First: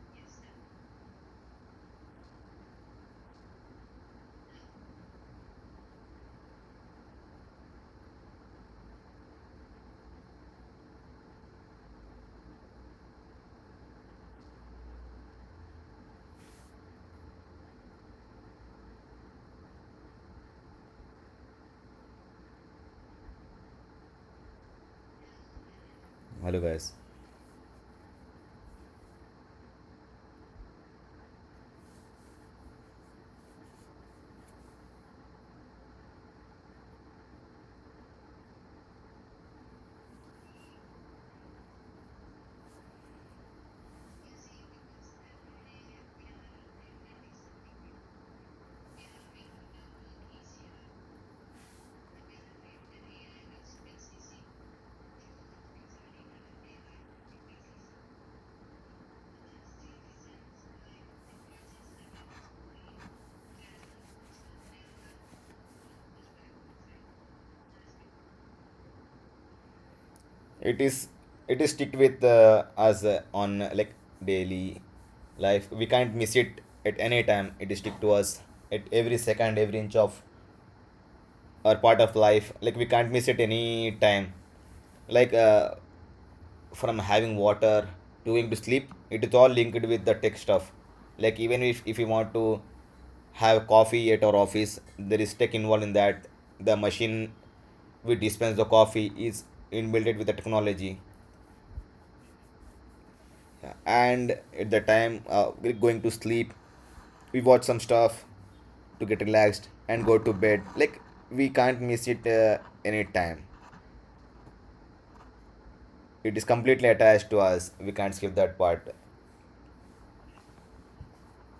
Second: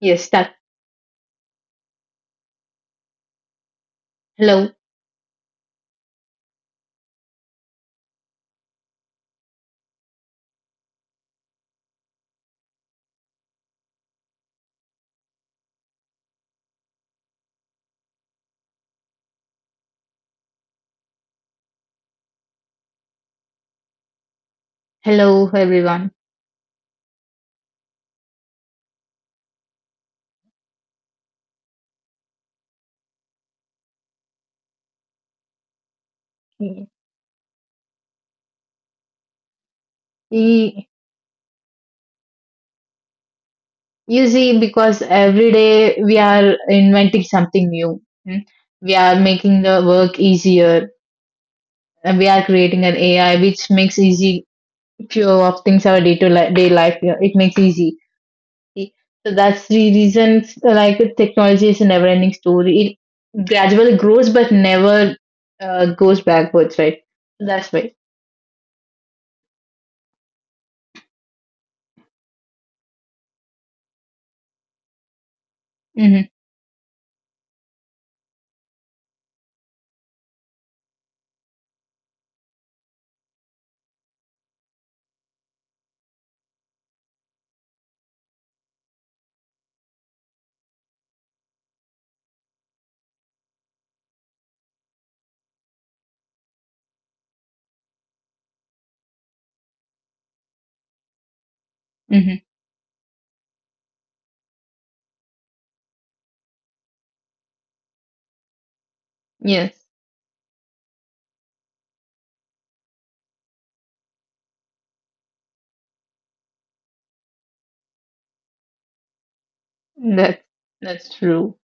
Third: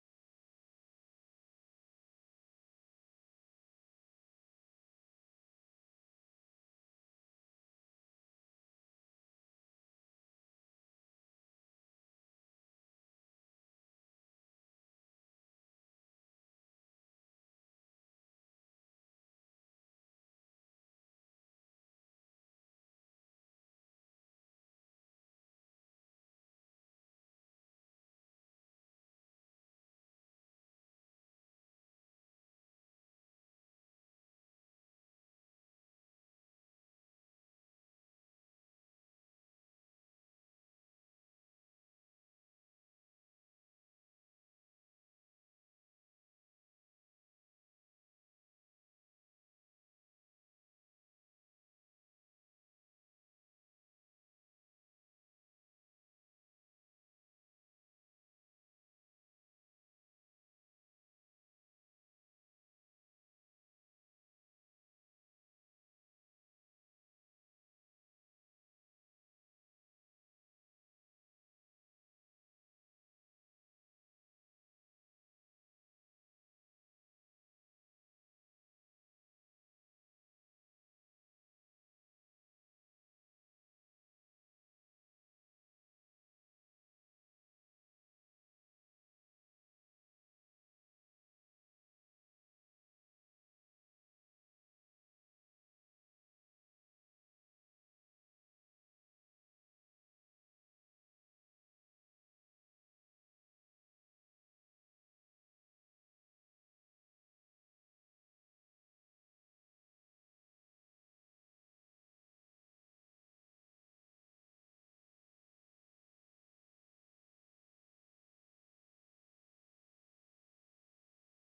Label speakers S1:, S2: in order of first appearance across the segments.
S1: Yes, that. Hello, hello, everyone.
S2: Hello guys.
S1: Y- y- You see, because every day we are inventing something new. Hmm? We are making the work easier, and we are creating an AI which makes easy few of things our day life. Yeah, It makes easy. See? So that's the reason. Like technology is a never-ending story. It gradually grows, but never goes backwards, right? That's why.
S2: It is it is sticked with us on like daily life. We can't
S1: Mm-hmm.
S2: miss it at any time, it is stick to us at every second, every inch of our part of life, like we can't miss it any time. Like from having water to going to sleep, it is all linked with the tech stuff. Like even if you want to have coffee at our office, there is tech involved in that. The machine we dispense the coffee is inbuilt with the technology.
S1: Mm-hmm.
S2: And at the time we're going to sleep, we watch some stuff to get relaxed
S1: Yes.
S2: and go to bed, like, we can't miss it any time, it is completely attached to us, we can't skip that part.
S1: That's that's true.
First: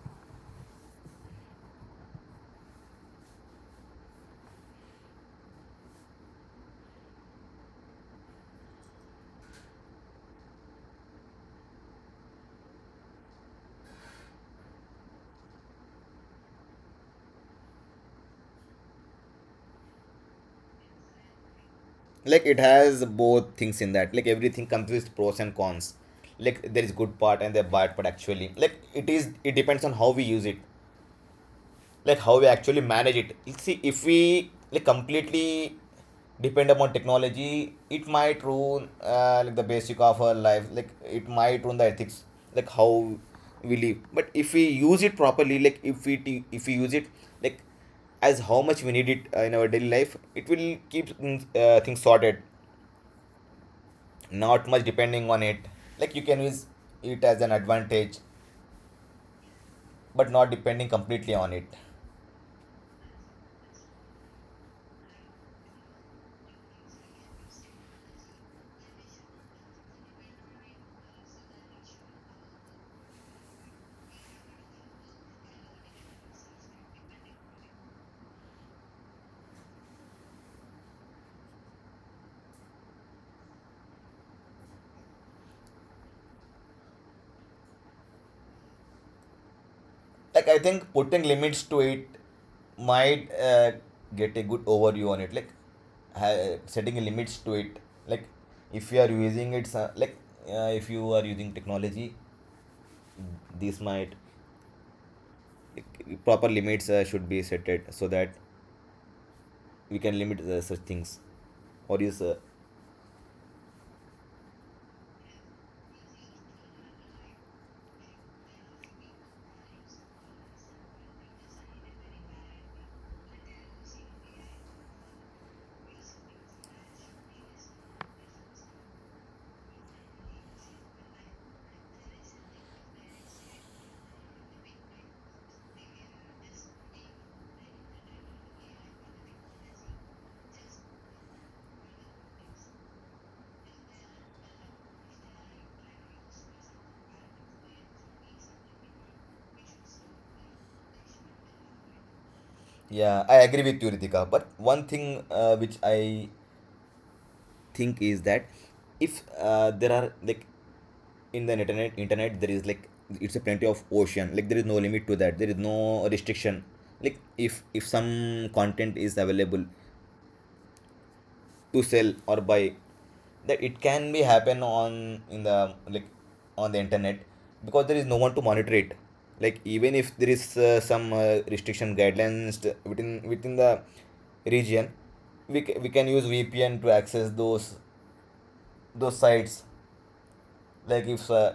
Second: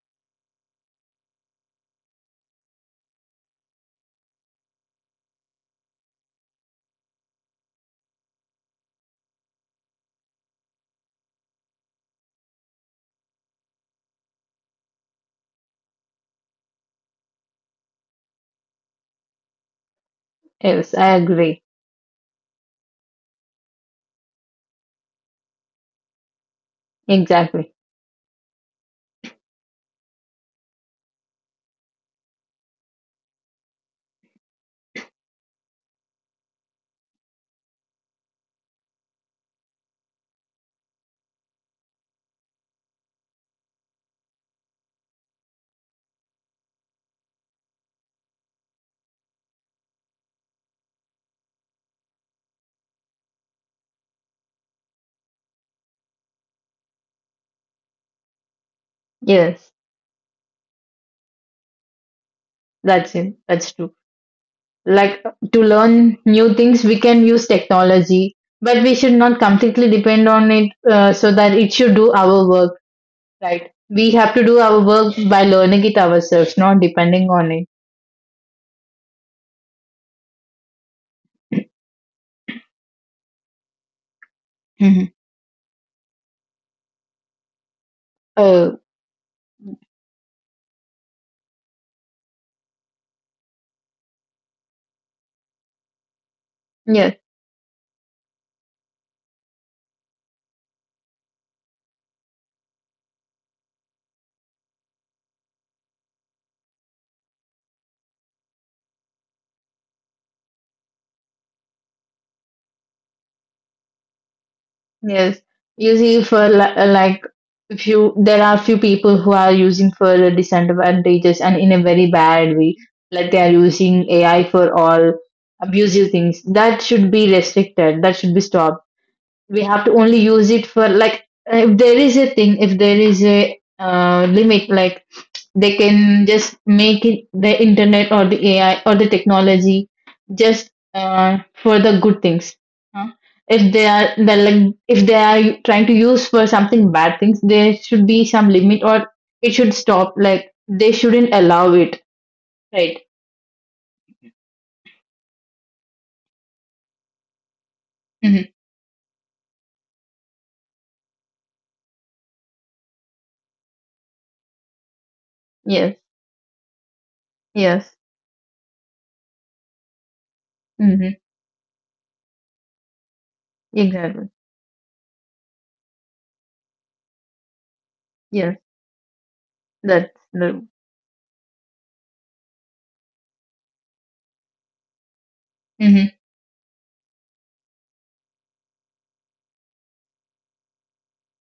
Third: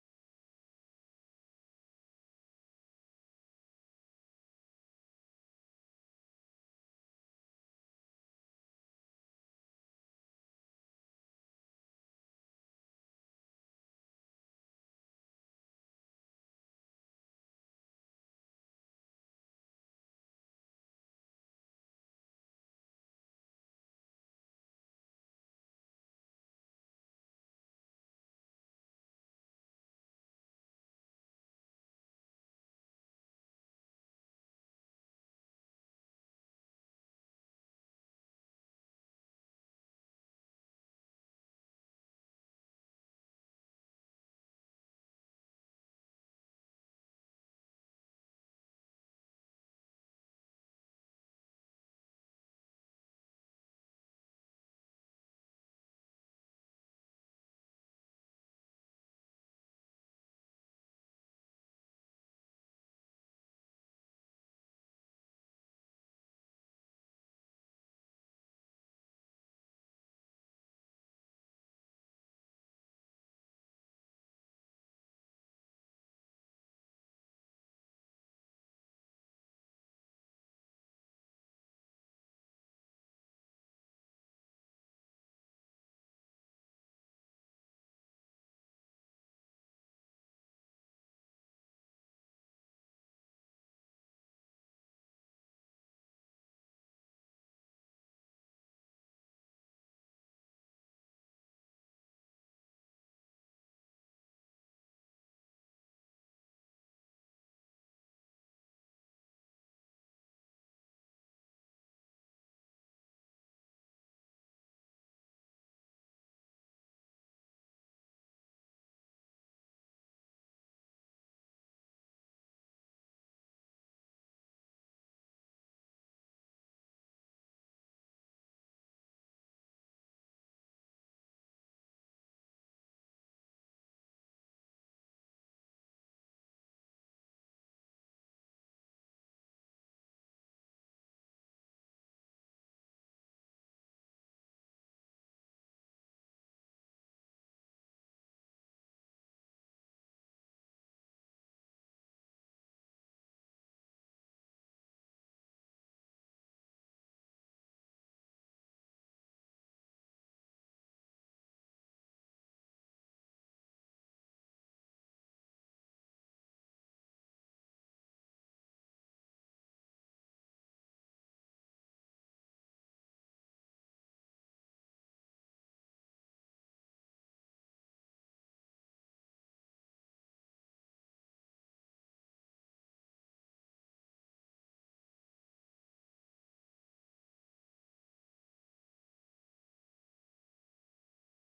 S1: Yes, I agree.
S2: Like it has both things in that, like everything comes with pros and cons. Like there is good part and the
S1: Exactly.
S2: bad part actually, like it depends on how we use it. Like how we actually manage it. You see, if we like completely depend upon technology, it might ruin like the basic of our life, like it might ruin the ethics, like how we live. But if we use it properly, like if we use it, like, as how much we need it in our daily life, it will keep things sorted, not much depending on it. Like you can use it as an advantage,
S1: Yes,
S2: but not depending completely on it.
S1: that's it. That's true. Like to learn new things, we can use technology, but we should not completely depend on it so that it should do our work, right? We have to do our work by learning it ourselves, not depending on it. Mm-hmm. Uh,
S2: Like I think putting limits to it might get a good overview on it. Like, setting
S1: yes.
S2: limits to it. Like, if you are using it, so- like if you are using technology, this might, like, proper limits should be set it so that we can limit such things. Or is
S1: Yes, usually for like few, there are few people who are using for the disadvantages and in a very bad way. Like they are using AI for all abusive things. That should be restricted. That should be stopped. We have to only use it for like if there is a thing, if there is a limit, like they can just make it the internet or the AI or the technology just for the good things. huh? If they are they like if they are trying to use for something bad things, there should be some limit or it should stop. Like they shouldn't allow it, right?
S2: Yeah, I agree with you, Ritika. But one thing which I think is
S1: Hmm.
S2: that if there are, like, in the internet there is, like, it's a plenty of ocean, like there is no limit to that, there is
S1: Yes,
S2: no restriction. Like if
S1: yes.
S2: some content is available
S1: Hmm.
S2: to sell or buy, that it can be
S1: Exactly.
S2: happen on in the, like, on the internet, because there is no one to
S1: Yes,
S2: monitor it. Like even
S1: that's
S2: if there is
S1: the.
S2: some restriction guidelines, within the region, we can
S1: Hmm.
S2: use VPN to access those sites. Like if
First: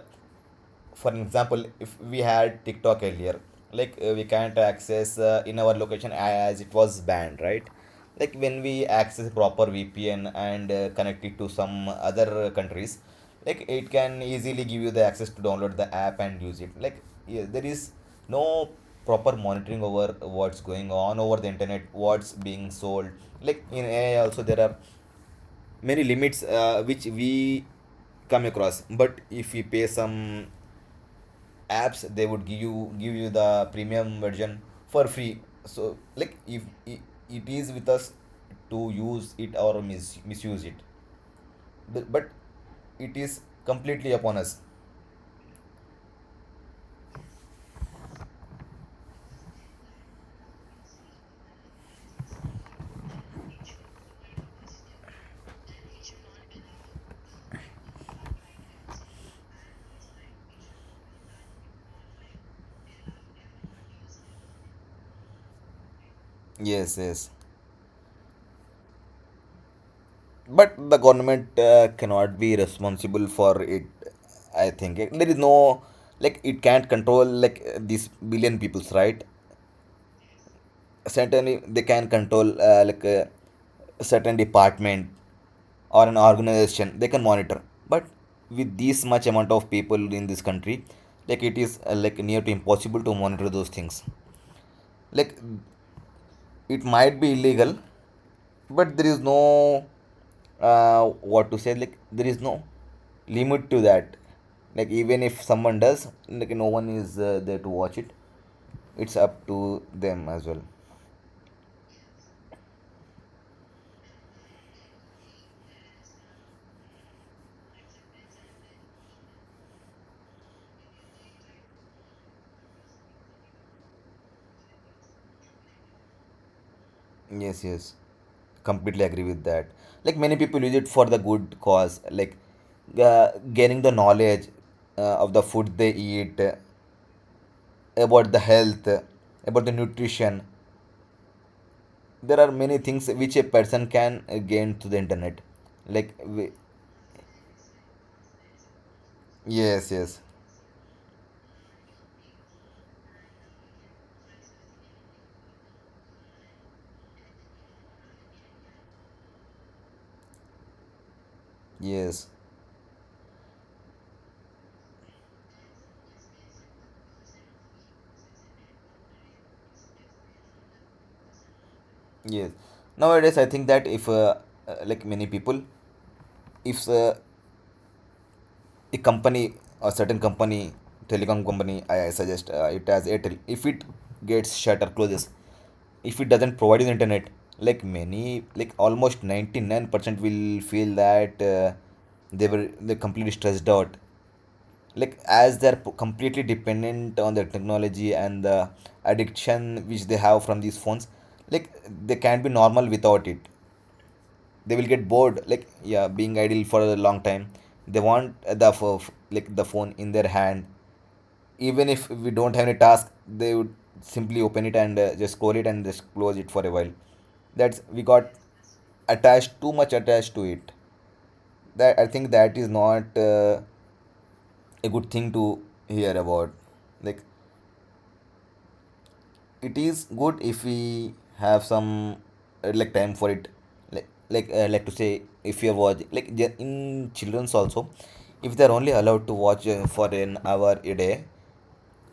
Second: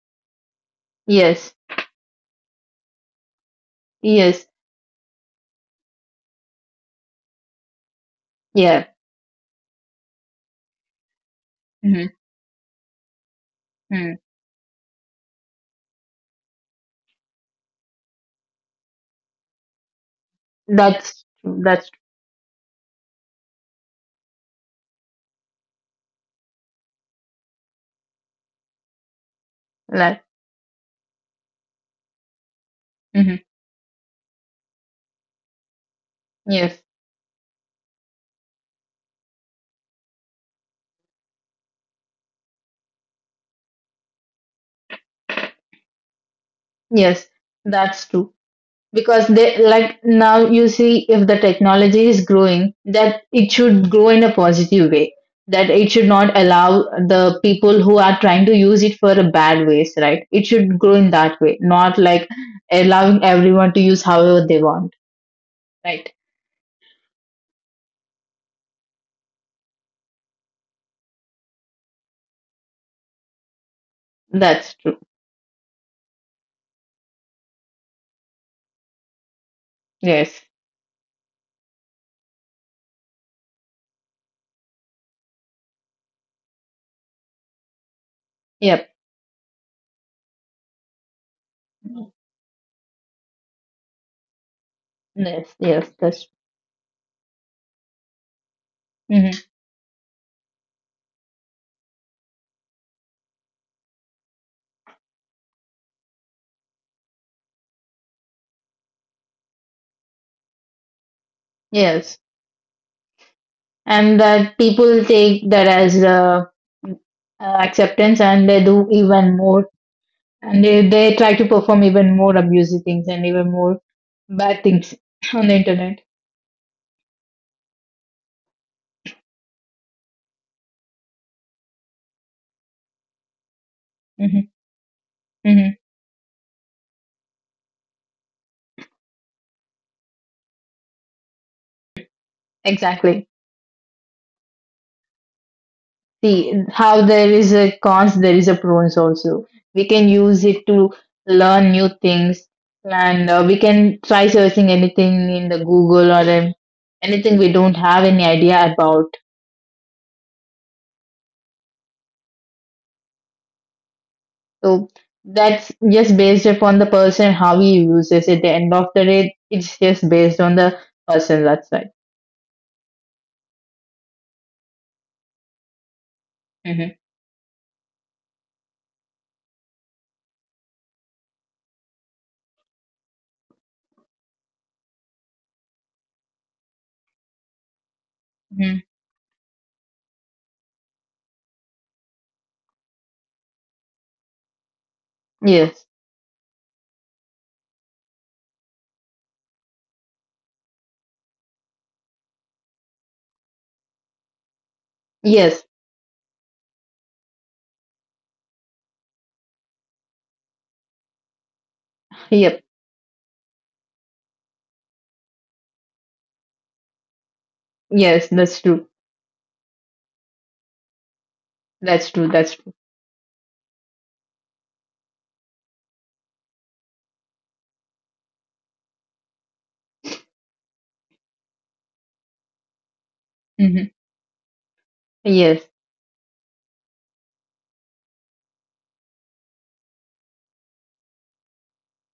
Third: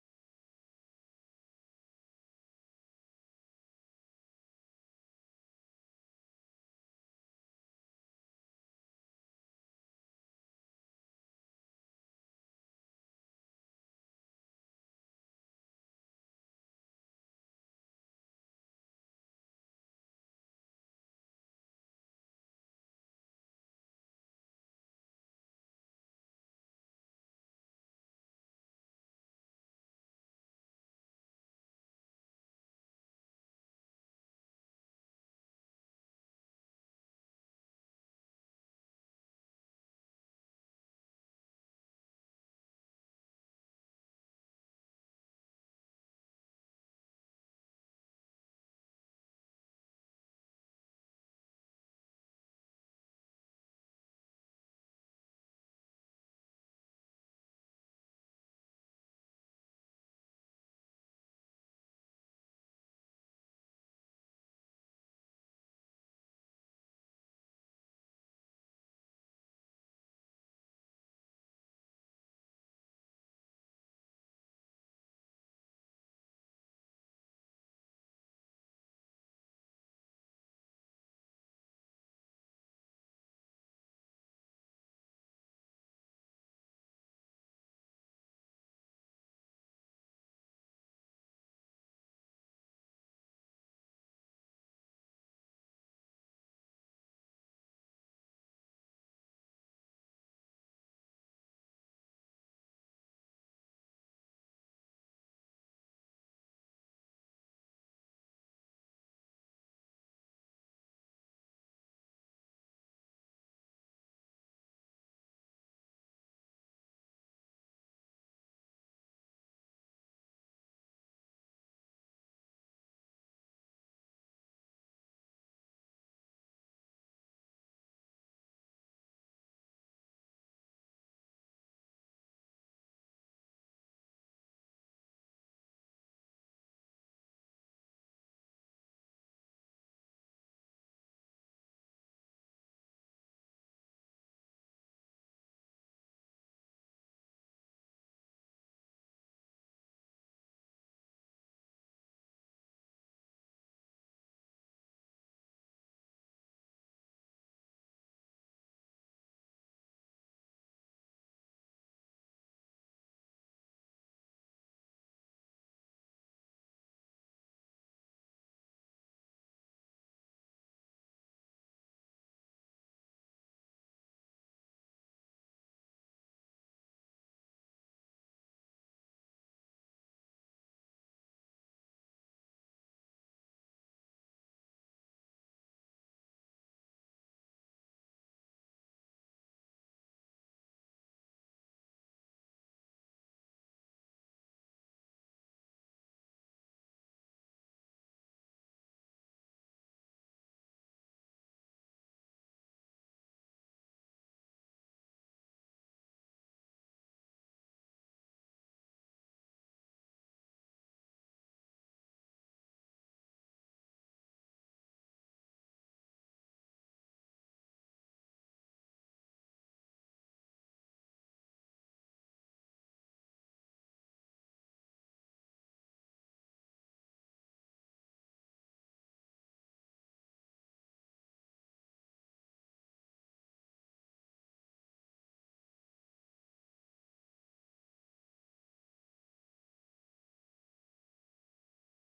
S2: for
S1: Yes,
S2: example, if we had TikTok earlier, like we
S1: yes,
S2: can't access in our location as it was banned, right. Like when we
S1: yeah.
S2: access proper VPN and connect it to some other countries, like it
S1: Hmm.
S2: can easily give you the access to download the app and use it, like, yeah, there is no proper monitoring over what's going on
S1: That's
S2: over
S1: that's
S2: the
S1: true.
S2: internet,
S1: That's
S2: what's being sold. Like in AI also there are many limits which we come across, but if we pay
S1: true. Like.
S2: some apps, they would give you
S1: Hmm.
S2: the premium version for free. So like if
S1: Yes,
S2: I- it is with us to use it or misuse it, but it is completely upon us.
S1: yes, that's true. Because they like now you see if the technology is growing, that it should grow in a positive way, that it should not allow the people who are trying to use it for a bad ways, right? It should grow in that way, not like allowing everyone to use however they want, right?
S2: Yes, yes, but the government cannot be responsible for it. I
S1: That's true.
S2: think there is no, like, it can't control, like these billion peoples, right.
S1: Yes.
S2: Certainly they can control like certain department or an organization, they can monitor, but with
S1: Yep.
S2: this much amount of people in this country, like it is like near to impossible to monitor those things. Like
S1: Yes, yes, that's
S2: it might be illegal, but there is
S1: hmm
S2: no what to say, like there is no limit to that. Like even if someone does, like no one is there to watch it, it's up to them as well.
S1: yes. And that people take that as uh, acceptance, and they do even more, and they try to perform even more abusive things and even more bad things on the internet.
S2: Yes, yes. Completely agree with that. Like many people use it for the good cause, like gaining the knowledge
S1: Hmm.
S2: of the food
S1: Hmm.
S2: they eat, about the health, about the nutrition. There are many things
S1: Exactly.
S2: which a person can gain through the internet. Like, we,
S1: See how there is a cons, there is a pros also. We
S2: yes,
S1: can
S2: yes,
S1: use it to learn new things, and we can try searching anything in the Google or in anything we don't have any idea about.
S2: yes,
S1: So that's just based upon the person how he uses it. At the end of the day, it's just based on the person. That's right.
S2: yes. Nowadays, I think that if like many people, if
S1: Hmm.
S2: a company, a certain company, telecom company, I suggest it as Airtel. If it gets shut or closes, if it doesn't provide you the internet, like many, like
S1: Hmm.
S2: almost 99% will feel that they completely stressed out. Like as they're
S1: Yes.
S2: p- completely dependent on the technology and the addiction which they have from these phones, like they can't be normal without it, they will get bored,
S1: Yes.
S2: like, yeah, being idle for a long time, they want like the phone in their hand, even if we don't
S1: Yep.
S2: have any task, they would simply open it and just scroll it and just close it for a while. That's we
S1: Yes,
S2: got
S1: that's true.
S2: attached, too much attached to it, that I
S1: That's true.
S2: think
S1: That's
S2: that is
S1: true.
S2: not a good thing to hear about. Like it is good if we have some like time for it.
S1: Mm-hmm.
S2: Like, like to say, if
S1: Yes.
S2: you watch like in children's also, if they're only allowed to watch for an hour a day,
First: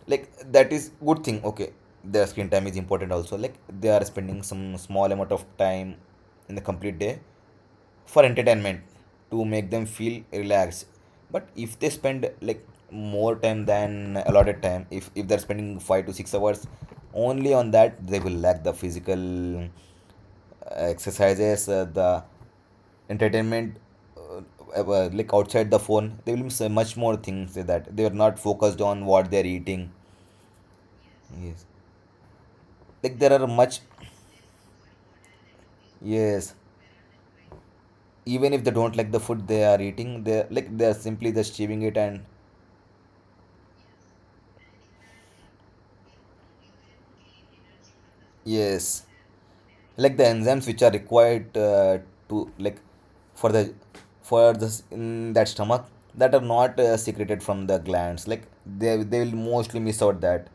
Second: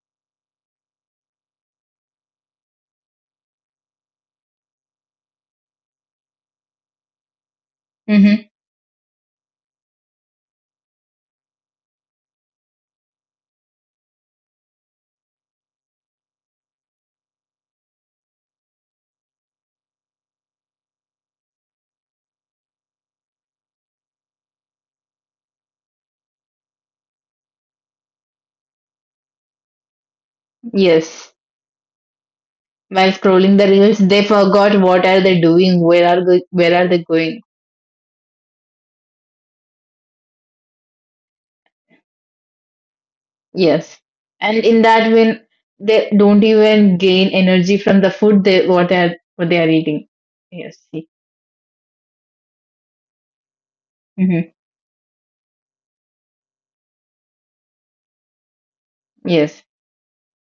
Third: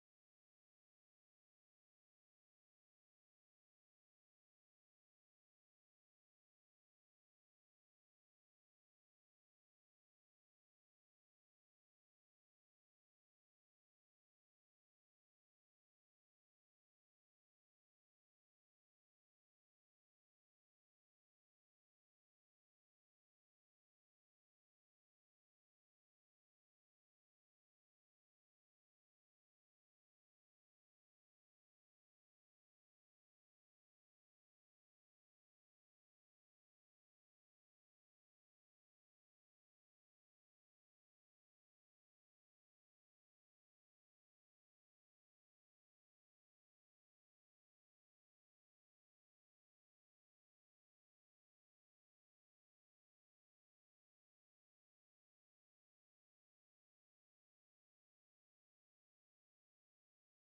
S2: like that is good thing, okay. Their screen time is important also, like they are spending some small amount of time in the complete day for
S1: Mm-hmm.
S2: entertainment to make them feel relaxed. But if they spend like more time than allotted time, if they're spending 5 to 6 hours only on that, they will lack the physical uh, exercises, the entertainment, uh, like outside the phone, they will miss much more things with that, they are not focused on what they are eating.
S1: Yes.
S2: Yes,
S1: While
S2: like there are
S1: scrolling the
S2: much.
S1: reels, they forgot what are they doing,
S2: Yes,
S1: where are they going.
S2: even if they don't like the food they are eating, they like, they are simply just chewing it, and
S1: Yes. And in that when they don't even gain energy from the food they
S2: yes,
S1: what they are eating.
S2: like the enzymes
S1: Yes.
S2: which are
S1: See.
S2: required to, like, for the, for
S1: Mm-hmm.
S2: this in that stomach, that are not secreted from the glands, like they will
S1: Yes.
S2: mostly miss out that.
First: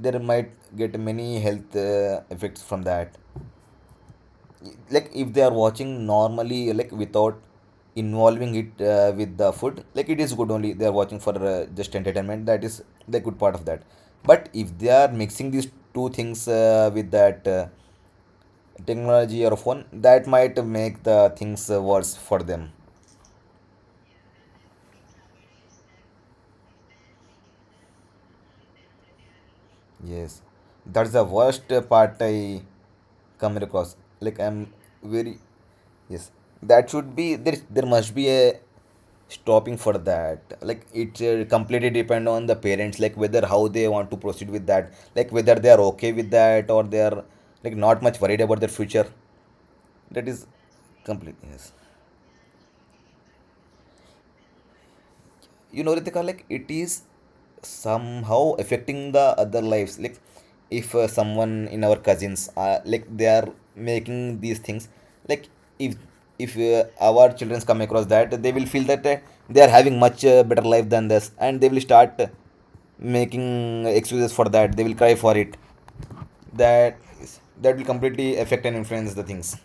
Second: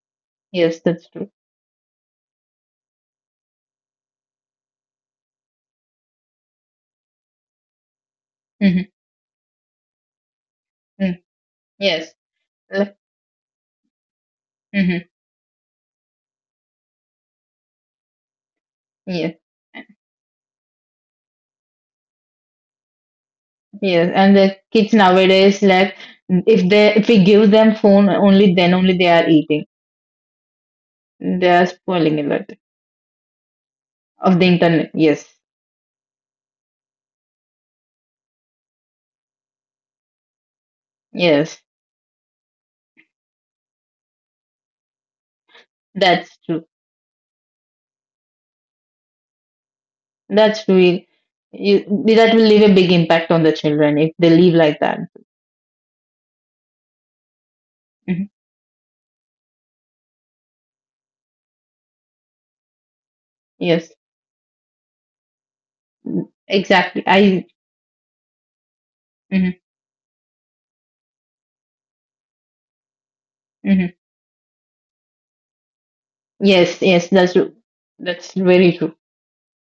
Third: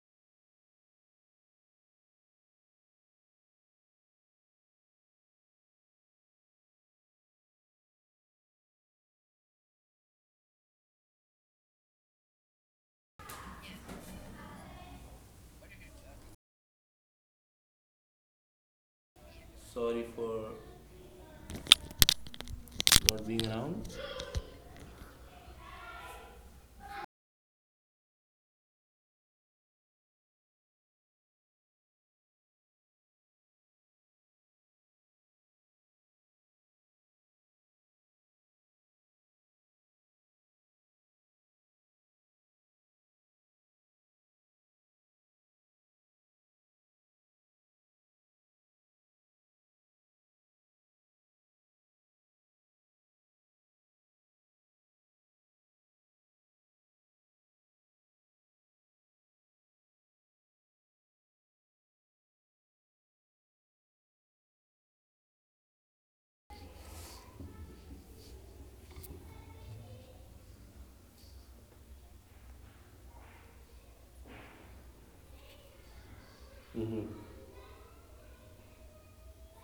S2: There might
S1: Yes,
S2: get
S1: that's true.
S2: many health effects from that. Like if they are watching normally, like without involving it
S1: Mm-hmm.
S2: with the food, like it is good only, they are watching
S1: Mm.
S2: for just
S1: Yes.
S2: entertainment, that is
S1: Like,
S2: the good part of that. But if they are
S1: mm-hmm,
S2: mixing these two things with that
S1: yes.
S2: technology or phone,
S3: Sorry
S2: that
S3: for
S2: might make the things worse for them.
S3: not being around.
S1: Yes. And the kids nowadays like if they if we give them phone only then only they are eating.
S2: Yes, that's the
S1: They are
S2: worst part
S1: spoiling a lot
S2: I come across. Like,
S1: of the
S2: I'm
S1: internet. Yes,
S2: very. Yes, that should be there, there must be a stopping for that, like it
S1: yes,
S2: completely depend on the parents, like whether how they want to proceed with that, like whether they are okay with
S1: that's true.
S2: that, or they are like not much worried about their future. That is
S1: That's real.
S2: complete. Yes.
S1: You, that will leave a big impact on the children if they live like that.
S2: You know, Ritika, like it is
S1: Mhm.
S2: somehow affecting the other lives, like if someone in our cousins like they are
S1: Yes,
S2: making these things, like if
S1: mm, exactly.
S2: our
S1: I.
S2: children come across that, they will feel that
S1: Mhm,
S2: they are having much better life than this, and they will start
S1: mhm.
S2: making excuses for that, they will cry for it,
S1: Yes,
S2: that
S1: yes, that's true.
S2: will
S1: That's
S2: completely affect
S1: very
S2: and
S1: true.
S2: influence the things,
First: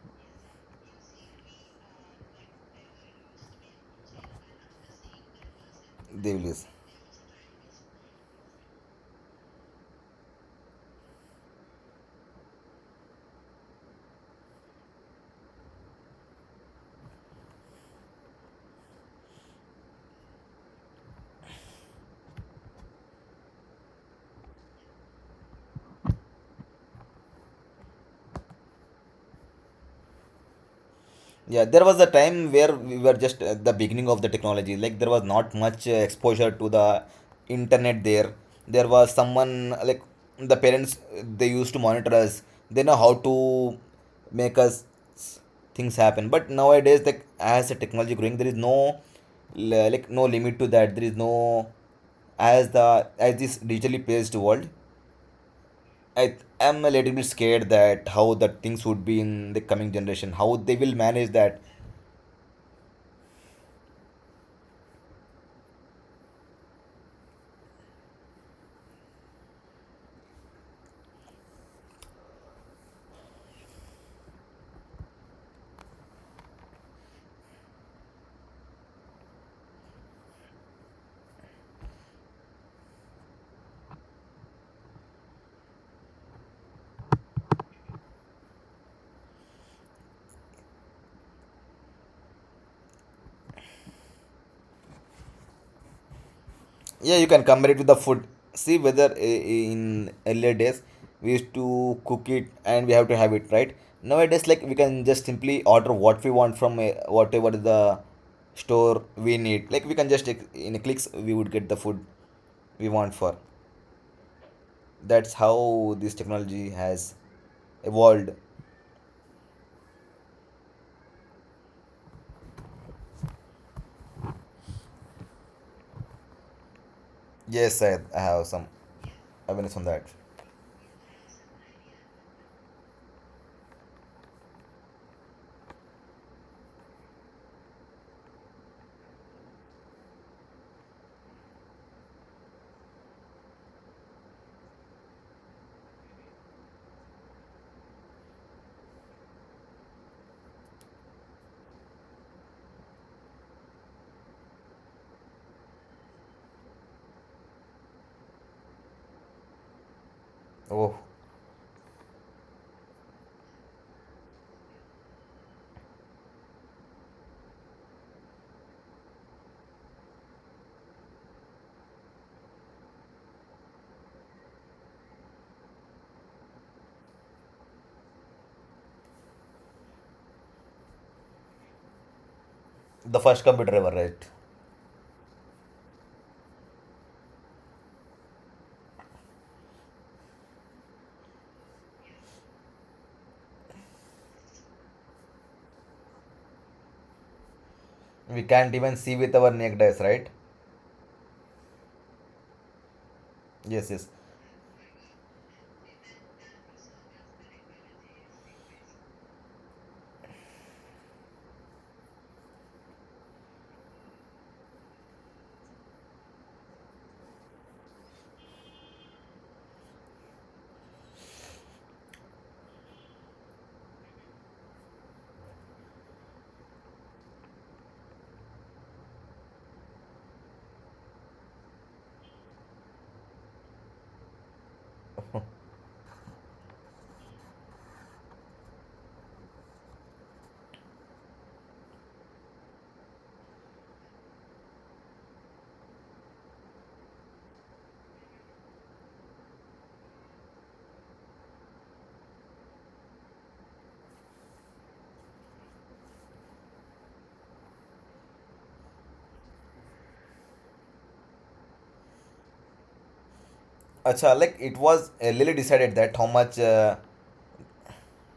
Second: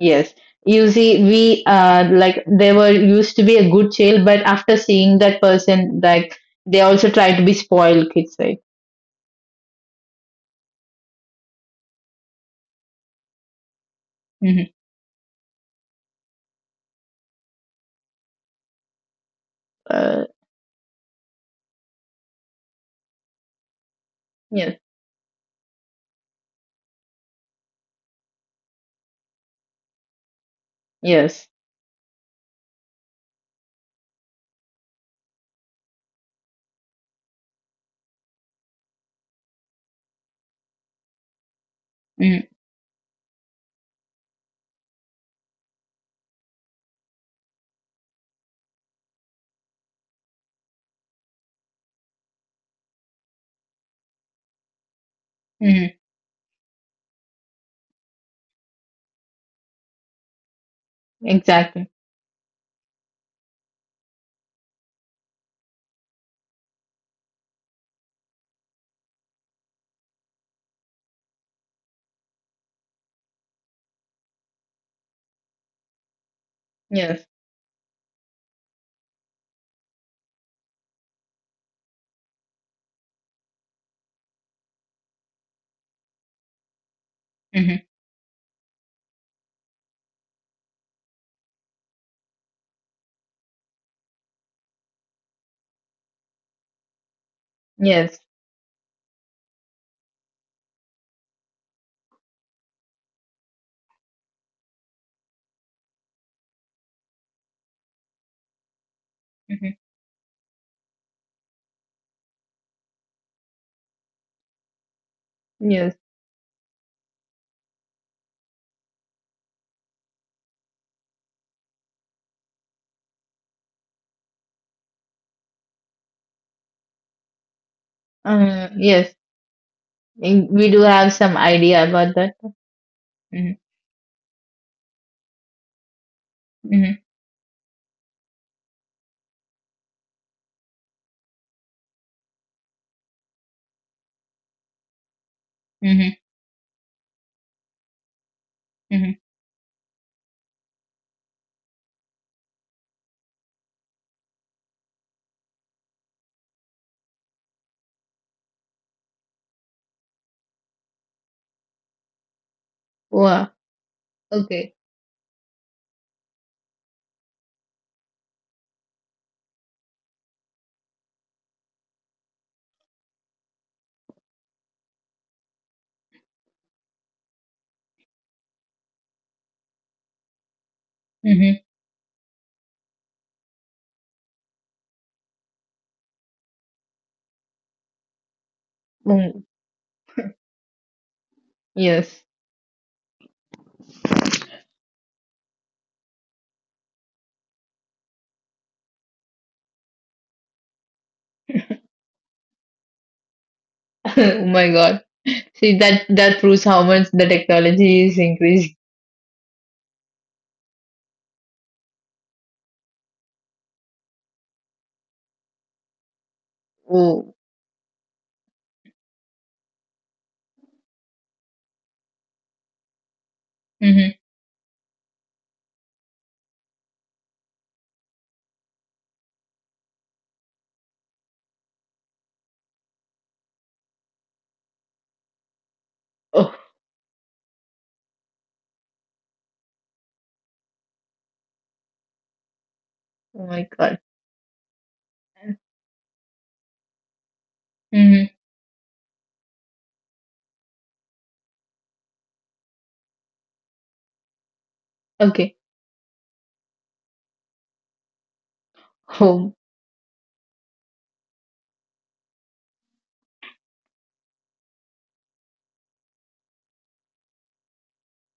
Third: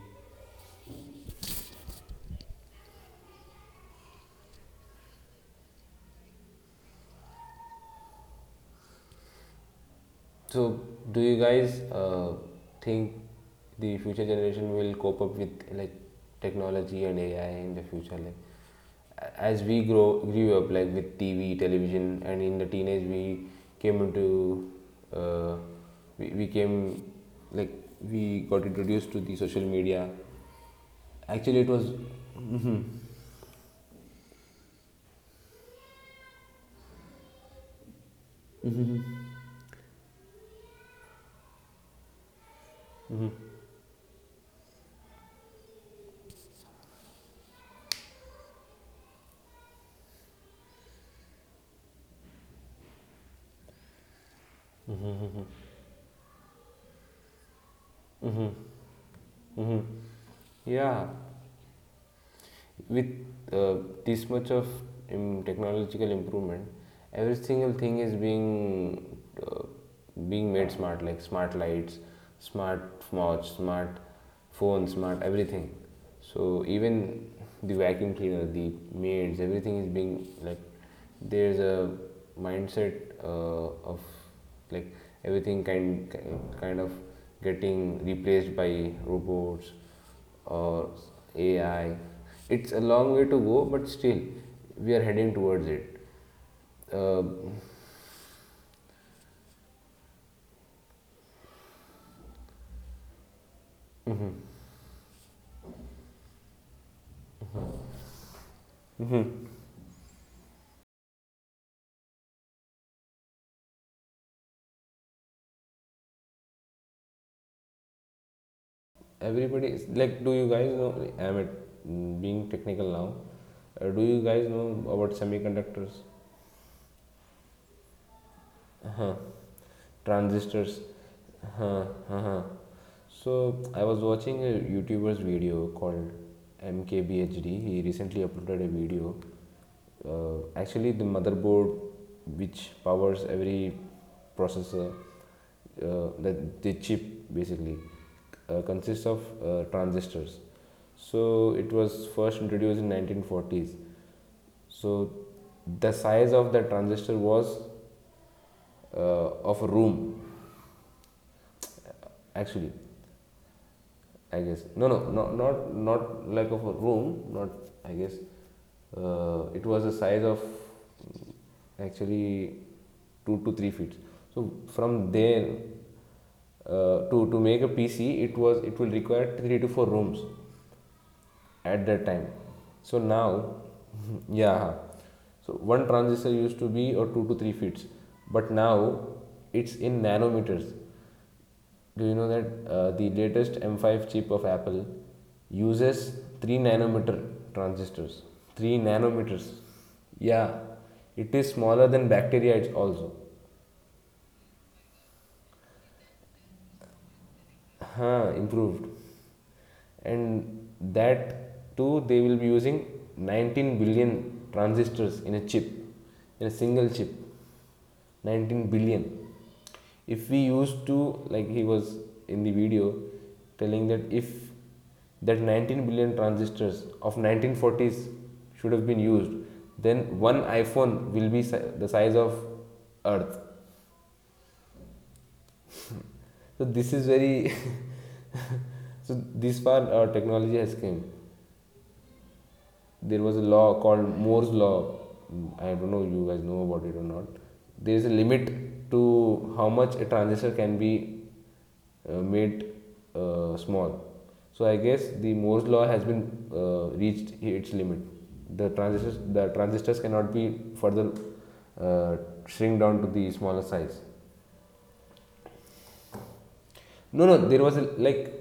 S1: Yes. You see, we like they were used to be a good child, but after seeing that person,
S2: they
S1: like
S2: will use.
S1: they also try to be spoiled kids, right?
S3: So, do you guys think the future
S1: Hmm.
S3: generation will cope up with, like, technology and AI in the future? Like, as we grow
S1: Uh,
S3: grew up, like, with TV, television, and in the teenage we came into
S1: yes,
S3: uh, we came like we got introduced to the social media.
S1: yes.
S3: Actually, it
S2: Yeah, there
S3: was
S2: was a time where we were just at the beginning of the technology. Like there was not much exposure to the internet there. There was someone, like the parents, they used to monitor
S1: Mm-hmm.
S2: us. They know how to make us things happen. But nowadays, like as the technology growing, there is no like no limit to that. There is no, as the, as this digitally paced world.
S1: Mm-hmm.
S2: I am a little bit scared that how the things would be in the coming generation, how they will
S3: yeah
S2: manage that.
S1: Exactly.
S3: with uh, this much of technological improvement, every single thing is being made smart, like smart lights, smart watch, smart phone, smart everything. So even
S1: Yes.
S3: the vacuum cleaner, the maids, everything is being, like, there's a mindset of, like, everything kind of getting
S1: Hmm.
S3: replaced by robots or AI. It's a long way to go, but still, we are heading towards it.
S2: Yeah,
S3: Uh,
S2: you can compare it with the food.
S1: Yes.
S2: See whether in earlier days we used to cook it and we have to have it, right? Nowadays, like we can just simply order what we want from a, whatever the store we
S3: mm-hmm.
S2: need.
S1: Hmm.
S2: Like we can just in clicks we would get the food we want for. That's how
S1: Yes.
S2: this technology has evolved.
S3: Everybody is, like, do you guys know? I'm at, being technical now. Do you guys know about semiconductors?
S2: Yes, I have some
S3: Uh-huh.
S1: Yes.
S2: awareness on that.
S1: We
S3: Transistors.
S1: do have some
S3: Uh-huh.
S1: idea about that.
S3: Uh-huh.
S1: Mm-hmm.
S3: So I was watching a YouTuber's video called
S1: Mm-hmm.
S3: MKBHD. He recently uploaded a video. Actually, the motherboard which powers every processor,
S1: Mm-hmm.
S3: the chip basically, consists
S1: Hmm.
S3: of transistors. So it was first introduced in 1940s. So the size of the transistor was, of a room,
S2: Oh,
S3: actually,
S1: Wow.
S3: I guess.
S1: Okay.
S3: No, no, not, like, of a room. Not, I guess. It was a size of, actually, 2 to 3 feet. So from there, to make a PC, it will require three to four rooms
S1: Mm-hmm.
S3: at that time. So
S2: the first
S3: now,
S2: computer ever, right?
S3: yeah. So one transistor used to be or 2 to 3 feet, but now
S1: Mm.
S3: it's in nanometers. Do you know
S1: Yes.
S3: that, the latest M5 chip of Apple uses 3 nanometer transistors?
S2: We can't
S3: 3
S2: even see with
S3: nanometers.
S2: our naked eyes, right?
S3: Yeah, it is smaller than bacteria, also.
S2: Yes, yes.
S1: Oh my God. See that that proves how much the technology is increasing.
S3: Improved. And that too, they will be using 19 billion transistors in a chip, in a single chip.
S1: Oh.
S3: 19 billion, if we used to, like, he was in the video telling that
S1: Mm-hmm.
S3: if that 19 billion transistors of 1940s should have been used, then one iphone will be the size of earth.
S1: Oh.
S3: So this is very. So this far, technology has came. There was a
S1: Oh my
S3: law
S1: God.
S3: called Moore's law. I don't know you guys know about it or not. There is a
S1: Mm-hmm.
S3: limit to how much a transistor can be made small. So I guess the
S1: Okay.
S3: Moore's law has been, reached its limit. The
S1: Home.
S3: transistors cannot be further, uh, shrink down to the smaller size.
S2: Acha, like it was Lily decided that how much.
S3: No, no, there was a, like,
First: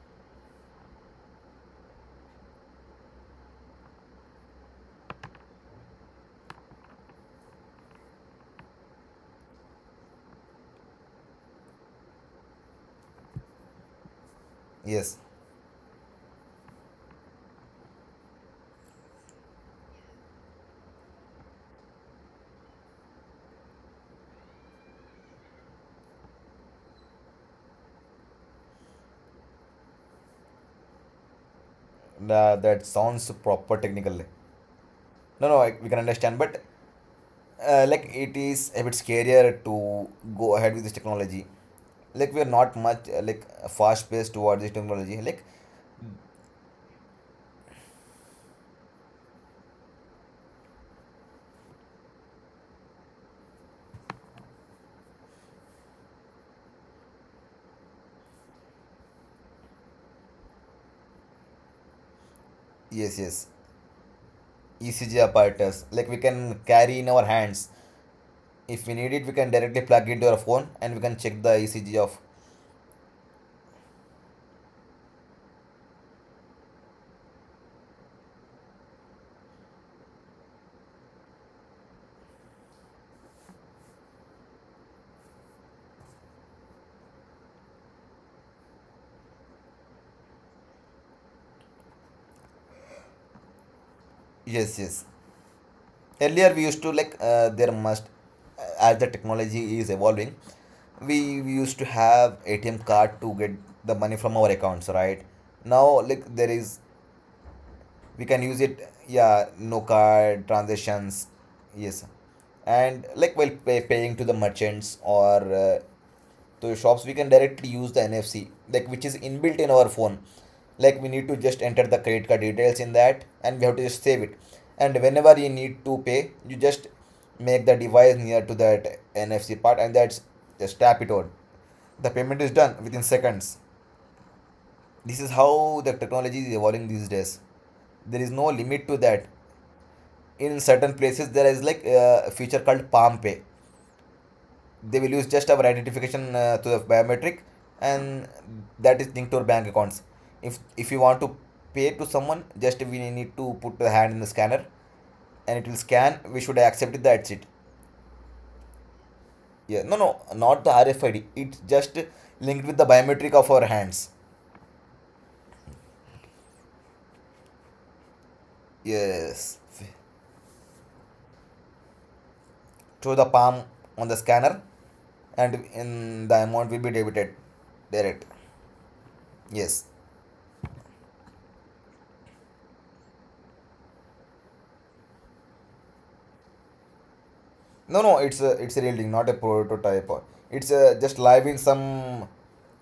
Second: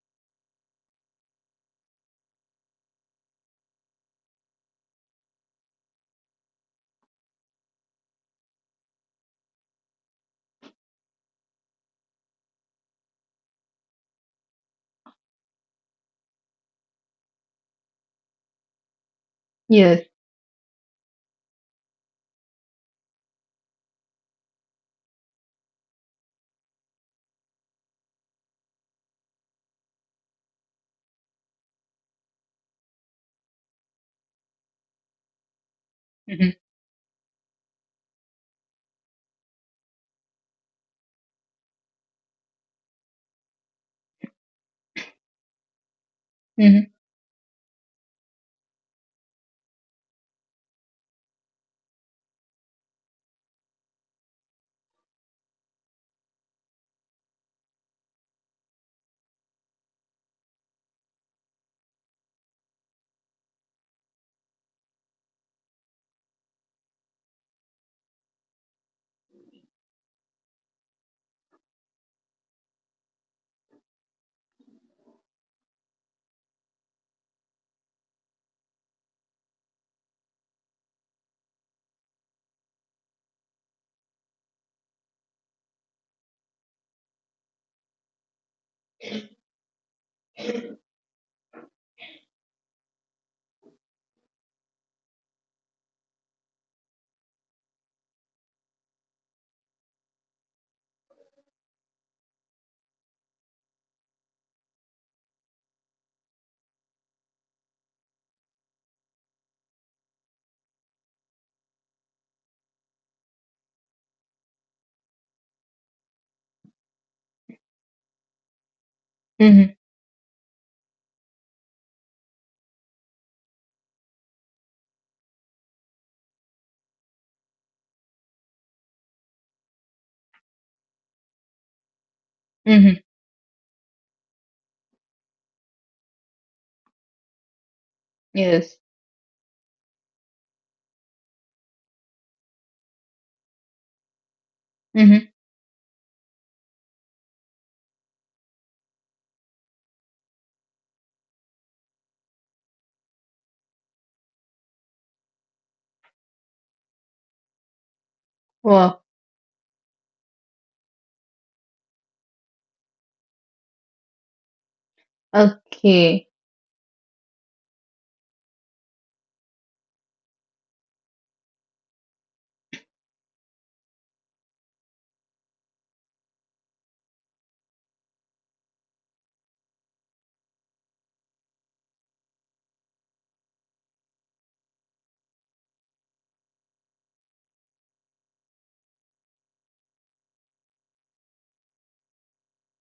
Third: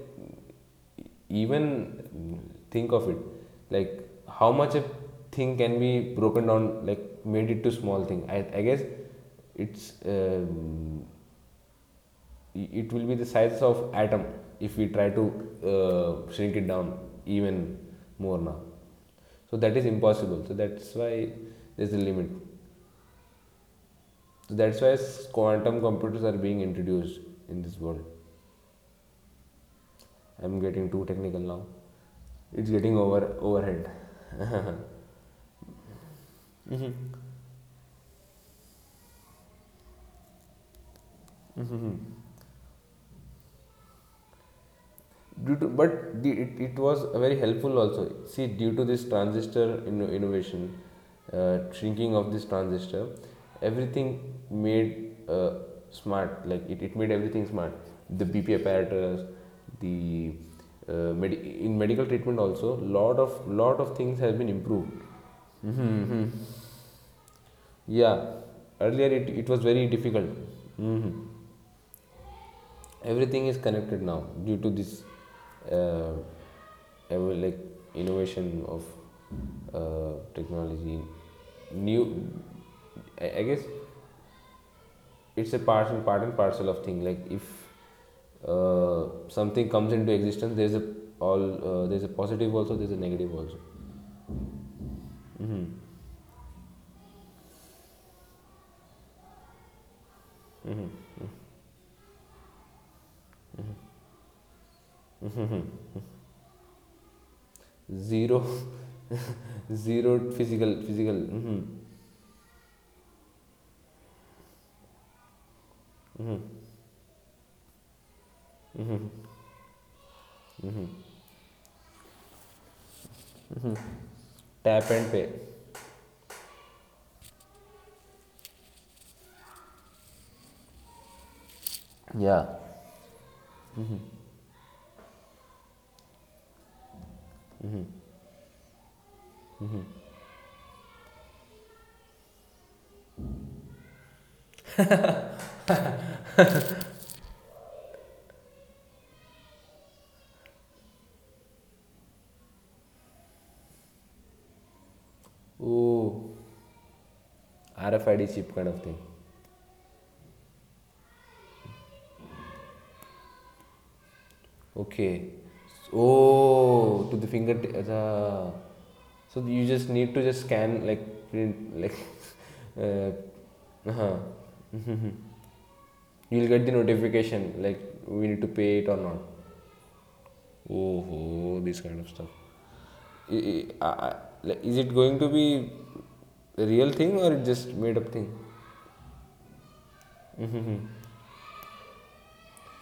S3: even think of it, like how much a thing can be broken down, like made it to small thing. I guess it's um, it will be the size of atom if we try
S2: Yes,
S3: to shrink it down even more now. So that is
S1: Yes.
S3: impossible. So that's why there's a limit. So that's why quantum computers are being introduced in this world. I'm getting too technical now. It's
S2: that
S3: getting
S2: sounds proper
S3: overhead.
S2: technically. No, no, I, we can understand,
S1: Mm-hmm.
S2: but like it is a bit scarier to go ahead with this technology. Like we are not much like fast paced towards this technology. Like,
S3: due to but the, it
S1: Mm-hmm.
S3: was very helpful also, see. Due to this transistor innovation, shrinking of this transistor, everything made smart, like it made everything smart. The bp apparatus, the in medical treatment also,
S2: yes, yes,
S3: lot of things has been improved.
S2: ECG apparatus. Like we can carry in our hands.
S3: Yeah,
S2: If we
S3: earlier
S2: need it,
S3: it,
S2: we
S3: it
S2: can
S3: was
S2: directly
S3: very
S2: plug it
S3: difficult.
S2: to our phone and we
S3: hmm
S2: can check the ECG of.
S3: Everything is connected now due to this uh, ever, like, innovation of technology new. I guess it's a part and parcel of thing, like if something comes into existence, there's a positive also, there's a negative also.
S2: Yes, yes.
S3: Hmm.
S2: Earlier we used to like there must as the technology is evolving, we used to have ATM card to get the money from our accounts, right? Now like there is, we
S3: Zero.
S2: can use it. Yeah, no
S3: Zero
S2: card
S3: physical
S2: transactions.
S3: mhm.
S2: Yes, and like while paying to the merchants or to shops, we can directly use the NFC, like which is inbuilt in
S1: Mm-hmm.
S2: our phone. Like we need to just enter the credit card details in that and we have to just save it.
S3: Tap
S2: And
S3: and pay.
S2: whenever you need to pay, you just make the device near to that NFC part and that's, just tap it on, the payment
S3: Yeah.
S2: is done
S1: Mm-hmm.
S2: within seconds. This is how the technology is evolving these days. There is no
S1: Yes.
S2: limit to that. In certain places there is like a feature called palm pay. They will use
S1: Mm-hmm.
S2: just our identification to the biometric, and that is linked to our bank accounts. If you want to pay to someone, just we need to put the hand in the scanner, and it will scan, we
S3: Ooh,
S2: should accept it, that's it.
S3: RFID chip kind of thing.
S1: Wow.
S2: Yeah, no, no, not the RFID, it's just linked with the biometric of our hands.
S3: Okay.
S1: Okay.
S3: Oh, to the finger. So
S2: Yes,
S3: you just need to just scan, like print, like. Uh,
S2: through the palm, on the
S3: uh-huh.
S2: scanner, and in the
S3: You'll get
S2: amount
S3: the
S2: will be debited
S3: notification, like,
S2: direct.
S3: we need to pay it or not.
S2: Yes.
S3: Oh, oh, this kind of stuff. I, I, I, like, is it going to be a real thing or it just made
S2: No,
S3: up
S2: no,
S3: thing?
S2: it's a real thing, not a prototype. It's just live in some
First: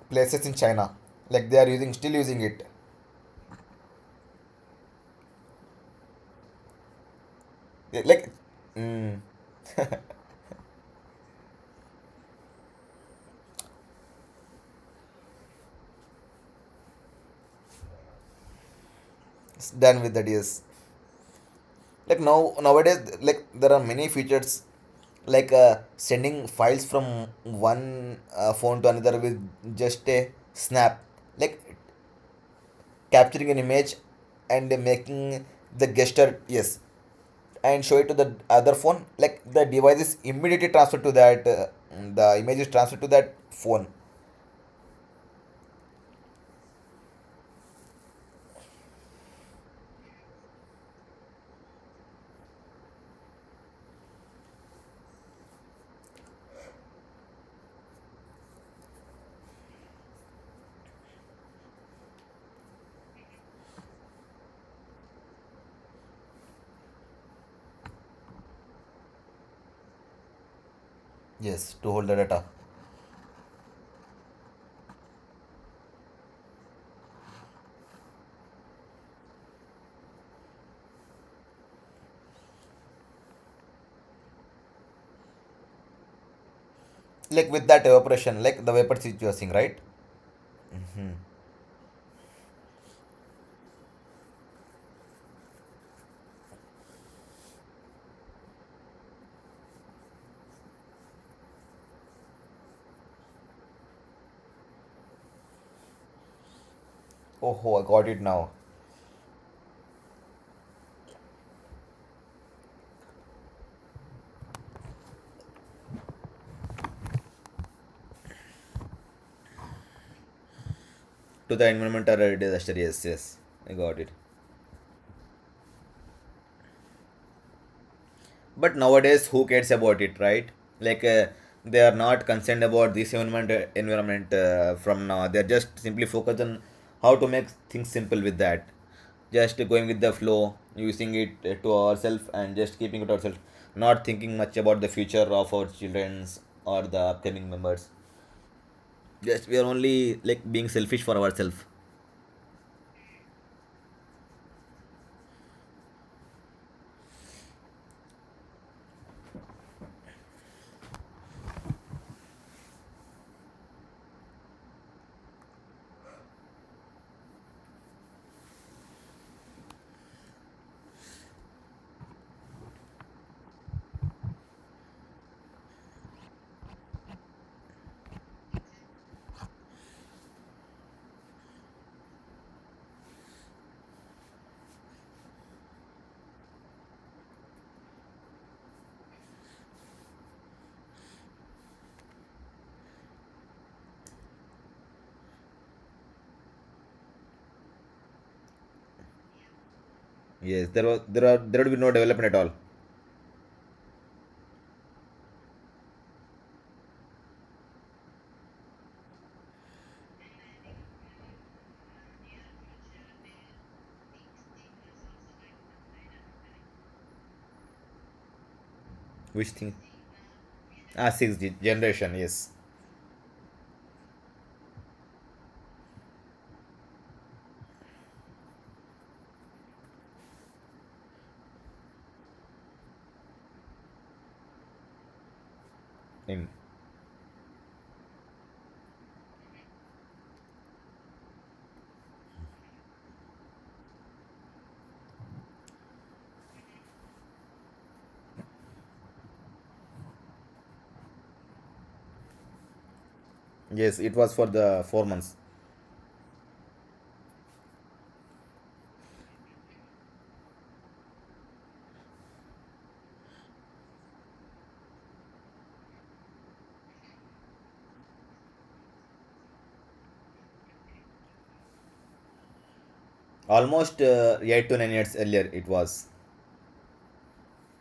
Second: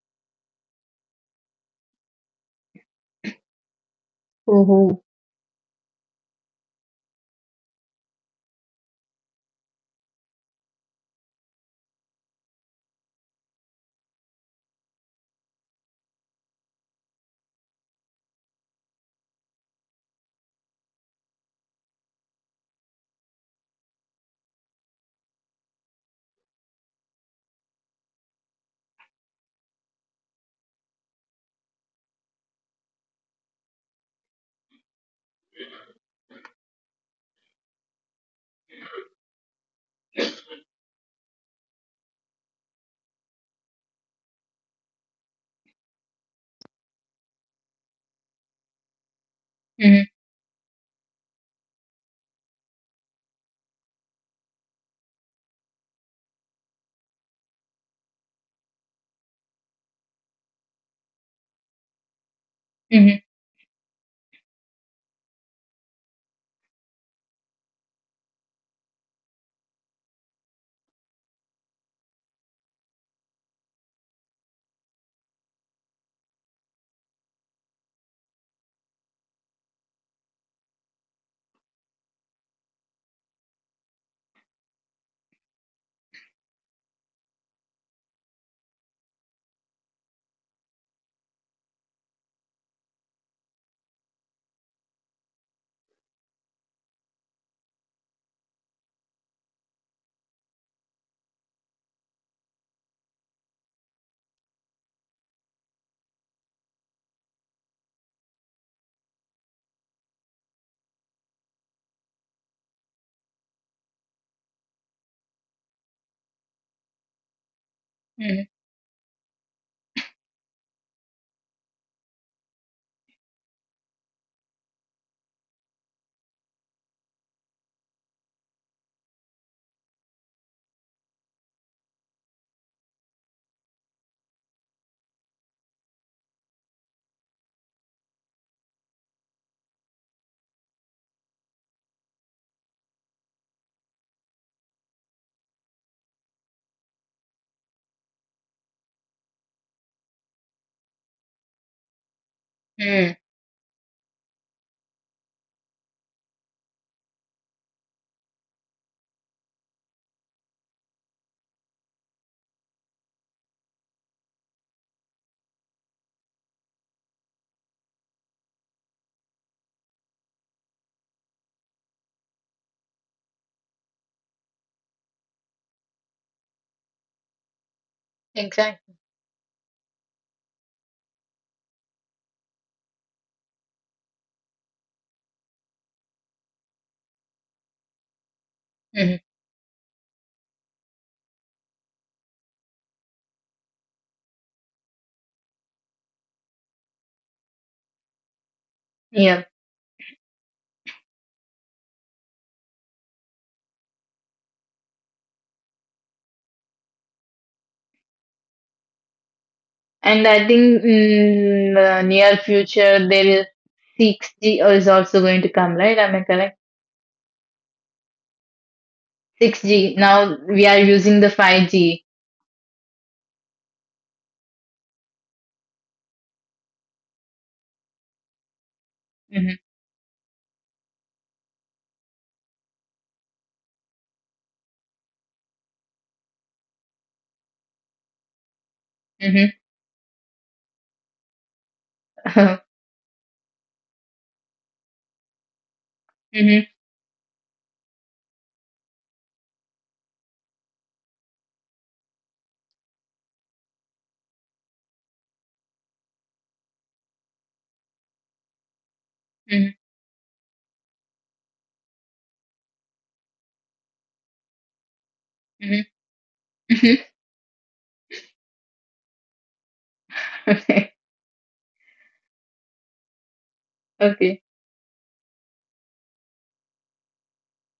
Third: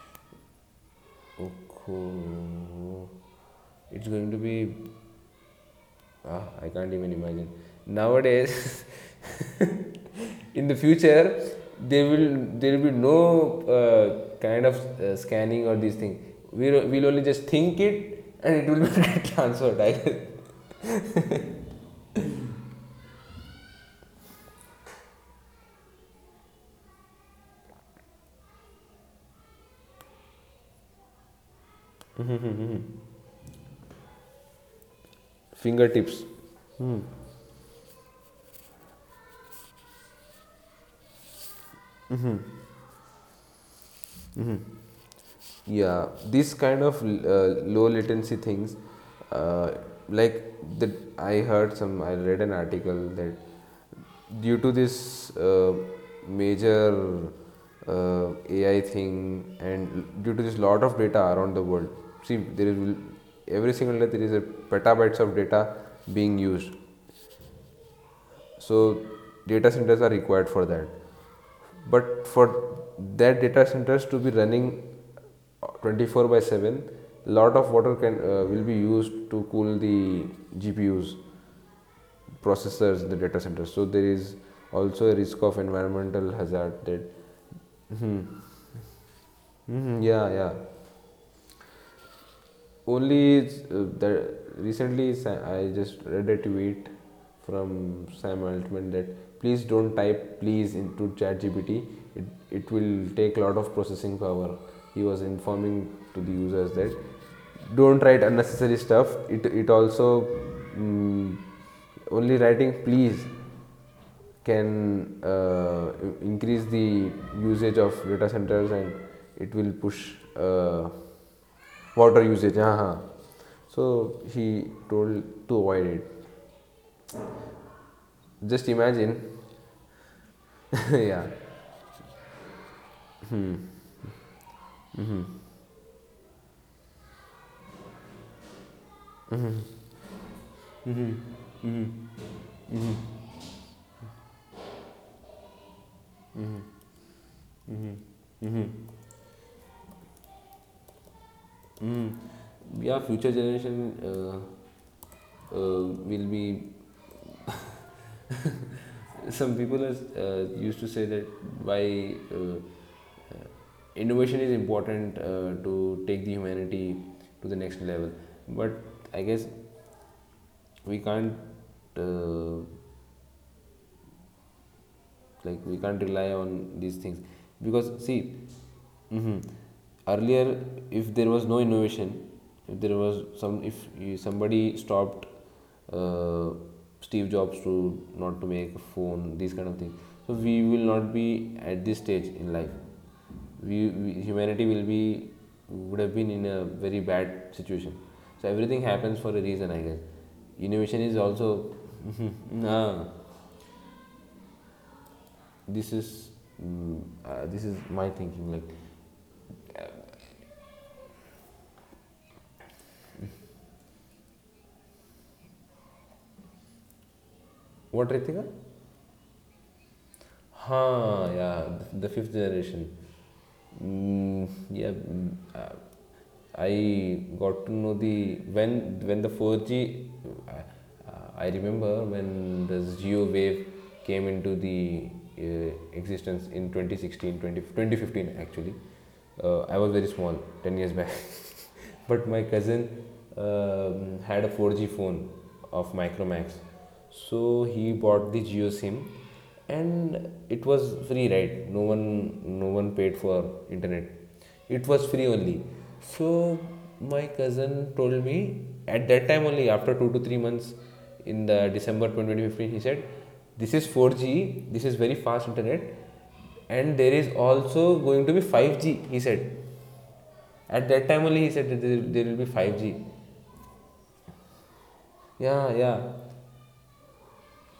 S2: places in China. Like they are using, still
S3: Okay.
S2: using it.
S3: It's going to be.
S1: Oh.
S3: Ah, I can't even imagine.
S2: Yeah, like,
S3: Nowadays,
S2: mm,
S3: in the future, there will be no kind of scanning or these things. We'll only just think it, and it will be
S2: it's
S3: transferred, I
S2: done with
S3: guess.
S2: that. Yes. Like now nowadays, like there are many features, like sending files from one phone to another with just a snap. Like capturing an image and making the
S3: Fingertips.
S2: gesture. Yes,
S3: Hmm.
S2: and show it to the other phone, like the device is immediately transferred to that the image is transferred to that phone.
S3: Yeah, this kind of low latency things, uh,
S1: Mm-hmm.
S3: like, the I heard some, I read an article that due to this major, AI thing, and due to this lot of data around the world, see, there is
S1: Mm-hmm.
S3: every single day there is a petabytes of data being used. So data centers are required for that.
S2: Yes, to hold the
S3: But
S2: data.
S3: for that data centers to be running 24 by 7, lot of water can will be used to cool the GPUs, processors in the data center. So there is also a risk of environmental hazard that.
S2: Like with that evaporation, like the vapor which you are seeing, right?
S3: Mhm, yeah, yeah.
S2: Mm-hmm.
S3: Only, that recently, I just read a tweet from Sam Altman that please don't type please into ChatGPT. It it will take a lot of processing power. He was informing to the users that
S2: Oh, oh, I
S3: don't
S2: got it
S3: write
S2: now.
S3: unnecessary stuff. It also, mm, only writing please can, increase the usage of data centers, and it will push, uh,
S2: To the
S3: water
S2: environmental
S3: usage.
S2: disaster,
S3: हाँ हाँ.
S2: yes, yes, I got it.
S3: So he told to avoid it. Just
S2: But
S3: imagine.
S2: nowadays, who cares about it, right? Like
S3: Yeah.
S2: they are not concerned about this environment from now. They're just simply focused on how to make things simple with that. Just going with the flow, using it to ourselves, and just keeping it ourselves. Not thinking much about the future of our childrens or the upcoming members. Just we are only like being selfish for ourselves.
S3: Mm. Yeah,
S1: Mm-hmm.
S3: future generation uh, will be. Some people is, used to say that why, innovation is important, to take the humanity to the next level. But I guess we can't, uh, rely on these things, because, see,
S1: Exactly.
S3: mhm, earlier, if there was no innovation, if somebody stopped, uh, Steve Jobs, to not to make a
S1: Mm-hmm.
S3: phone, these kind of things, so we will not be at this stage in life. We, humanity, will be would have been in a very bad situation. So everything happens for a
S1: Yeah,
S3: reason, I guess.
S2: Yes, there was
S3: Innovation is
S2: there are
S3: also.
S2: there would be no development at all.
S3: Nah, this is, my thinking. Like,
S1: and I think in the near future there is 6G is also going to come, right? Am I correct?
S3: what, Ritika?
S2: Which thing?
S1: 6G. Now we are
S2: Ah,
S1: using the
S3: Huh? Yeah,
S1: 5G.
S3: the
S2: generation.
S3: fifth
S2: Yes,
S3: generation. Yeah. I got to know the
S1: Mm-hmm.
S3: 4G, uh, I remember when the Geo wave came into the, existence
S2: in.
S3: in 2015, actually.
S1: Mm-hmm.
S3: I was very small, 10 years back. But my cousin, had a 4G phone of Micromax,
S1: Mm-hmm.
S3: so he bought the Geo SIM, and it was free, right? No one paid for
S2: Yes,
S3: internet.
S2: it was for the
S3: It
S2: four
S3: was free
S2: months.
S3: only. So my cousin told me, at that time,
S1: Mm-hmm.
S3: only after 2 to 3 months, in the December 2015, he said, "This is 4G. This is very fast internet." And
S1: Mm-hmm.
S3: there is also going to be 5G, he said. At
S1: Okay.
S3: that time only, he said that there will be 5G.
S2: Almost
S1: Okay.
S2: 8 to 9 years earlier, it
S3: Yeah, yeah.
S2: was.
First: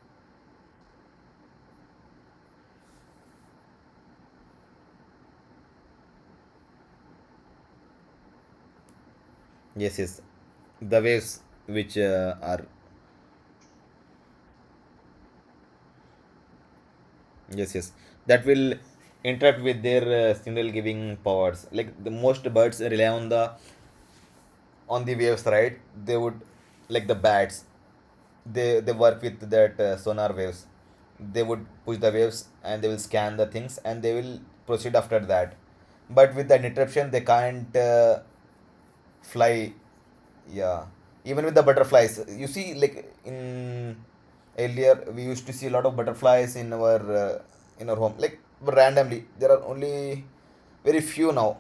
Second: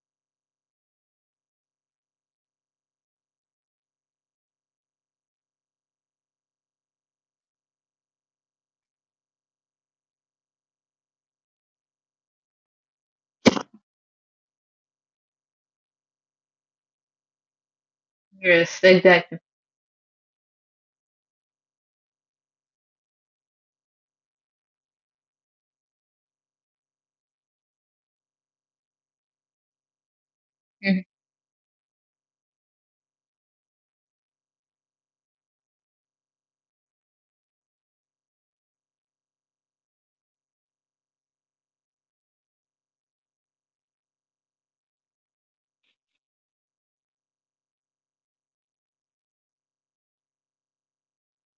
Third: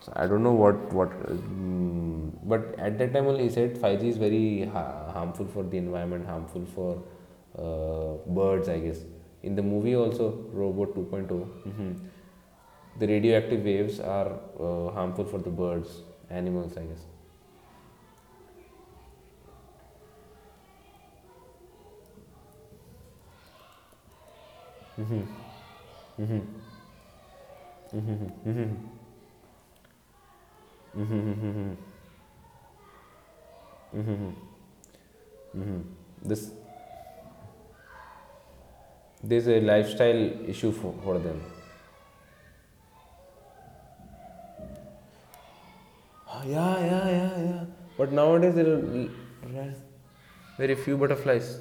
S3: So I don't know what, but at that time only, he said 5G is very harmful for the environment, harmful for, birds, I guess. In the movie
S2: Yes, yes.
S3: also, Robot
S2: The waves
S3: 2.0, mhm,
S2: which are.
S3: the radioactive waves are, harmful for the birds, animals, I guess.
S2: Yes, yes. That will
S1: Yes, exactly.
S2: interact with their signal giving powers. Like the most birds rely on the waves, right? They would, like the bats. They work with that sonar waves.
S1: Hmm.
S2: They would push the waves and they will scan the things and they will proceed after that. But with
S3: This
S2: that interruption, they can't
S3: There's a
S2: fly.
S3: lifestyle issue
S2: Yeah,
S3: for, them.
S2: even with the butterflies, you see, like in, earlier we used to see a lot of
S3: Ah,
S2: butterflies
S3: yeah, yeah, yeah, yeah.
S2: in our
S3: But
S2: home, like
S3: nowadays there are
S2: randomly. There are only
S3: very few
S2: very few now.
S3: butterflies.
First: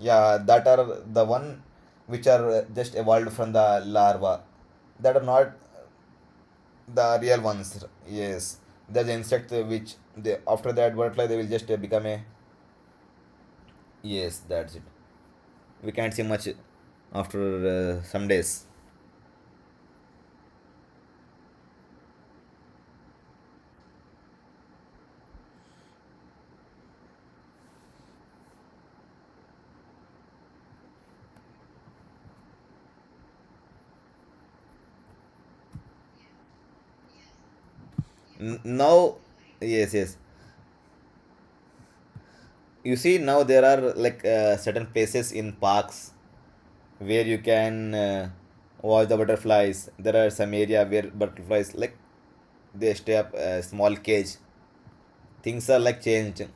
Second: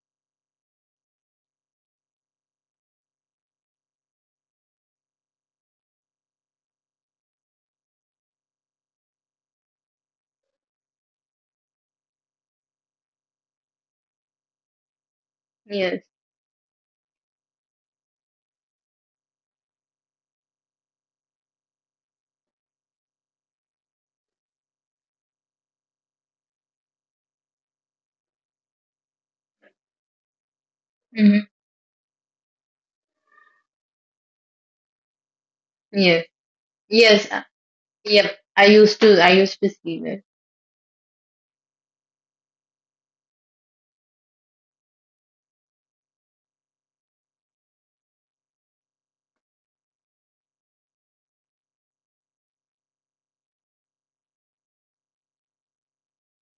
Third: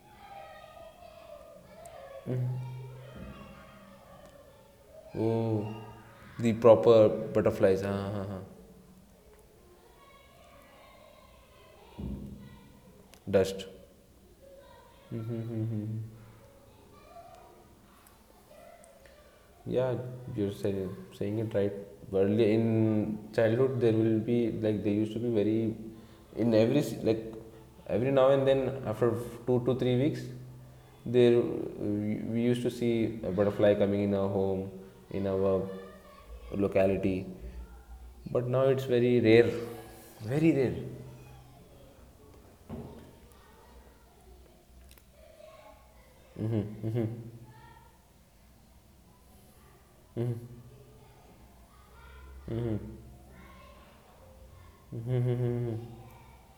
S2: Yeah, that are the one which are just evolved from the larva, that are not
S3: Oh, the proper
S2: the real
S3: butterflies.
S2: ones.
S3: Ah, ah, ah.
S2: Yes, there's an insect which they after that butterfly they will just become a,
S3: Dust.
S2: yes, that's it. We
S1: Yes.
S2: can't see much after some days.
S3: Yeah, you're saying it right. Early in childhood, there will be, like, they used to be very, in every, like, every now and then, after 2 to 3 weeks, there,
S1: Mm-hmm.
S3: we used to see a butterfly coming in our home, in our
S1: Yes.
S3: locality,
S1: Yes. Yep.
S3: but
S2: N-
S3: now
S1: I
S3: it's
S1: used
S2: now
S3: very
S1: to I
S3: rare.
S1: used to
S2: yes,
S1: see
S2: yes,
S1: that.
S3: Very rare.
S2: you see now there are like certain places in parks where you can watch the butterflies. There are some area where butterflies like they stay up a small cage. Things are like changed.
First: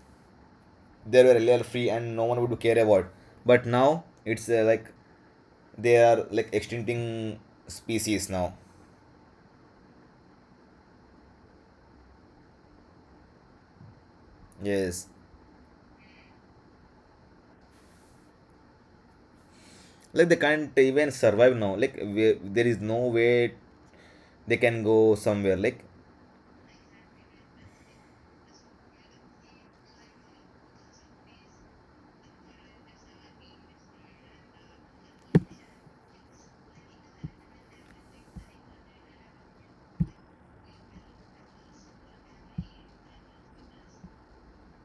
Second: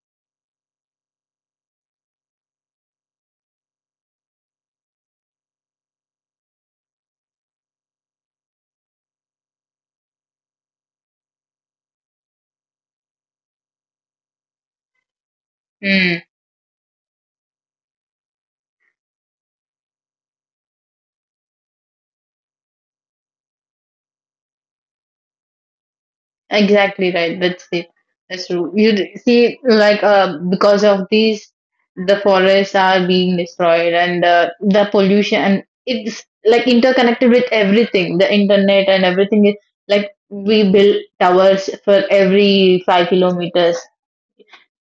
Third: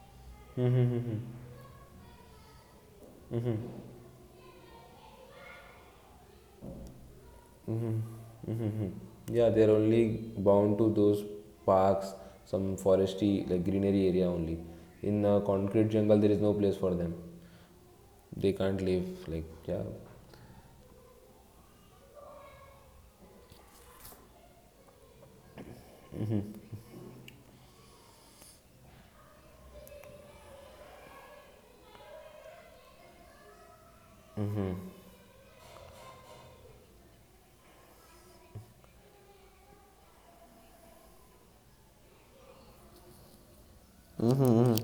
S2: They were earlier free and no one would care about, but now it's like they are like extincting species now.
S3: Mhm. Yeah, they're only bound to those parks, some foresty, like greenery area only.
S2: Yes,
S3: In a concrete jungle,
S1: Hmm.
S3: there is no place for them. They can't live. Like, yeah,
S2: like they can't even survive now, like where, there is no way they can go somewhere like
S1: Exactly right. That's it. That's true. You see, like because of these, the forests are being destroyed, and the pollution. And it's like interconnected with everything. The internet and everything is like we build towers for every 5 kilometers.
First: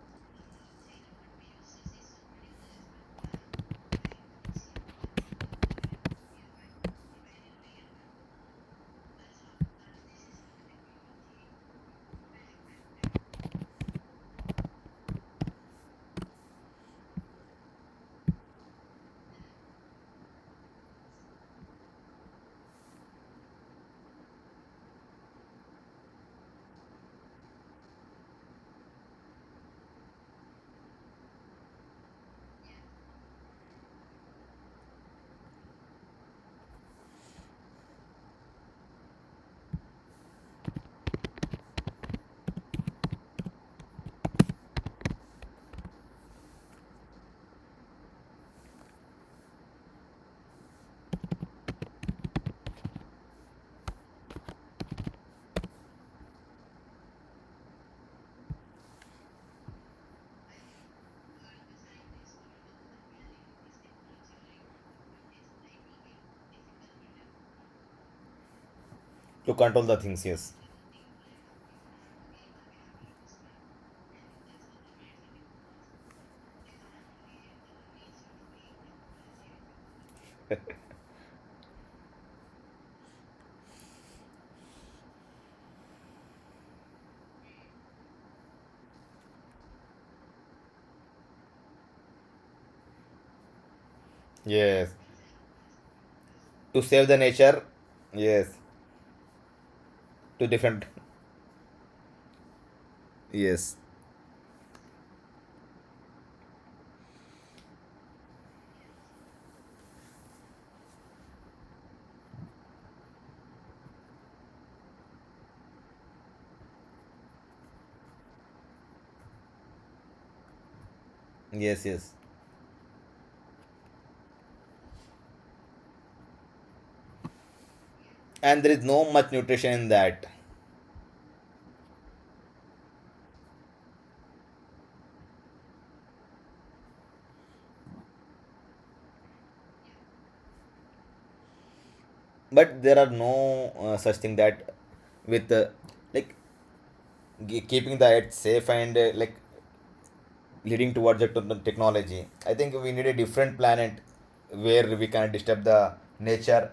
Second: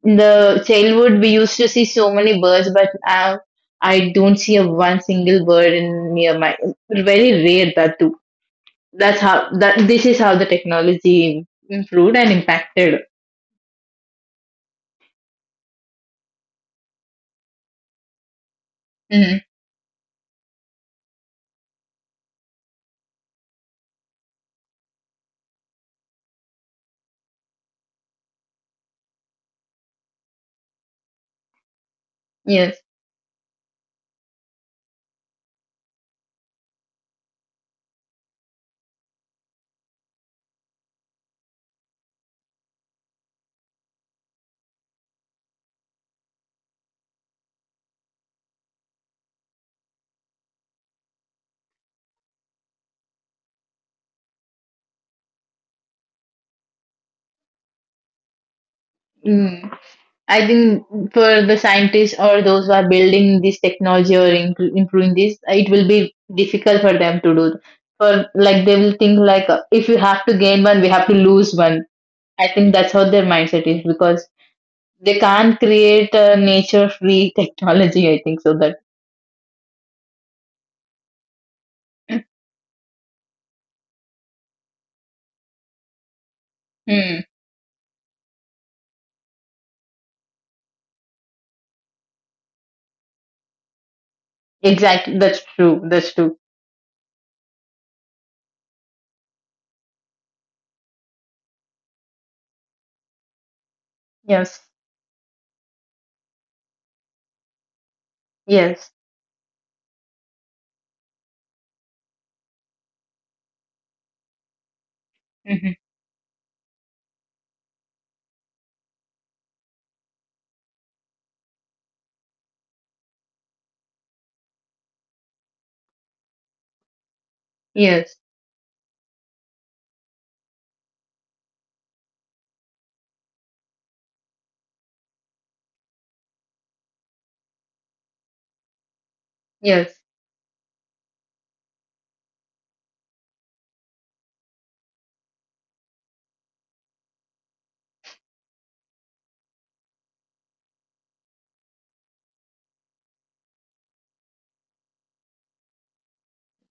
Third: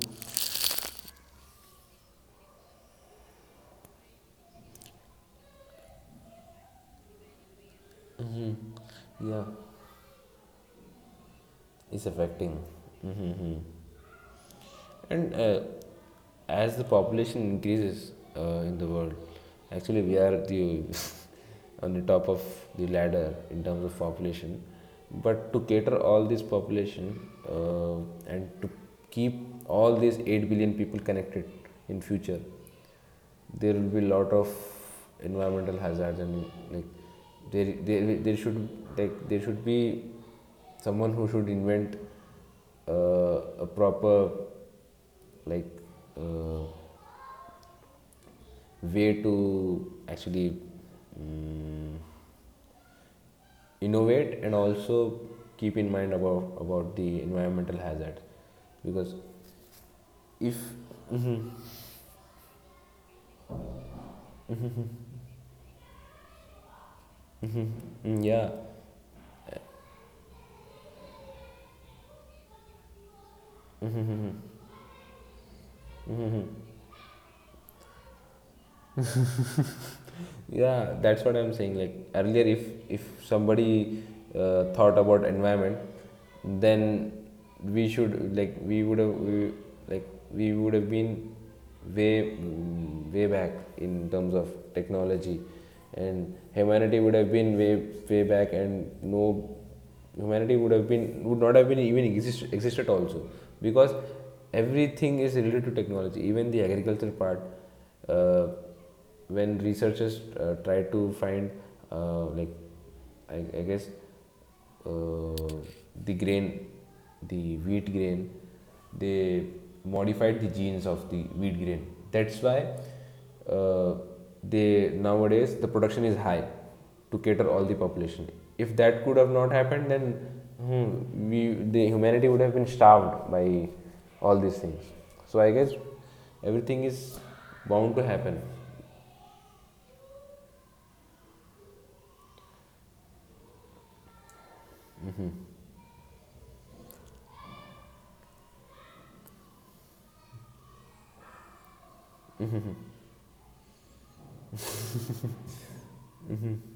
S1: In the childhood, we used to see so many birds, but now I don't see a one single bird in near my. Very rare that too. That's
S3: yeah,
S1: how that this is how the technology
S3: it's
S1: improved and
S3: affecting.
S1: impacted.
S3: Mm-hmm. And, as the population increases, in the world,
S1: Mhm.
S3: actually, we are the, on the top of the ladder in terms of population. But to cater all this population, uh, and to keep all these 8 billion people connected in future,
S1: Yes.
S3: there will be lot of environmental hazards, and, like, there should like there should be someone who should invent, a proper, like, uh, way to actually, um, innovate, and also keep in mind about, the environmental hazard, because
S1: Mm. I
S3: if.
S1: think for
S3: Mhm.
S1: the scientists or those who are building this technology or improving this, it will be difficult for them to do. For
S3: Yeah,
S1: like they will think
S2: to
S1: like
S2: control
S1: if
S2: the
S1: we
S2: things.
S1: have to
S2: Yes.
S1: gain one, we have to lose one. I think that's how their mindset is, because they can't create a nature-free technology. I think so that.
S3: yeah, that's what I'm saying, like, earlier, if, somebody, thought about environment, then,
S1: Mm.
S3: we should like we would have we, like we would have been way back in terms of
S2: Yes.
S3: technology,
S1: Exactly. That's true.
S3: and
S1: That's true.
S2: To
S3: humanity
S2: save
S3: would
S2: the
S3: have been
S2: nature.
S3: way
S2: Yes.
S3: back, and no
S2: To
S3: humanity
S2: different.
S3: would not have been even existed also,
S2: Yes.
S3: because
S1: Yes.
S3: everything is related to technology, even the agricultural part, uh,
S1: Yes.
S3: when researchers, try to find, uh, like I guess, uh,
S1: Hmm.
S3: the grain, the wheat grain, they modified the genes of the wheat grain.
S2: Yes, yes.
S3: That's why, uh, they nowadays the production is high to cater all the
S1: Yes.
S3: population.
S2: And there
S3: If
S2: is
S3: that
S2: no
S3: could have
S2: much
S3: not
S2: nutrition
S3: happened,
S2: in
S3: then,
S2: that.
S3: we the humanity would have been starved by all these things. So I guess everything is bound to happen.
S1: Yes.
S2: But there are no such thing that with like keeping the earth safe and like leading towards the technology. I think we need a different planet where we can disturb the nature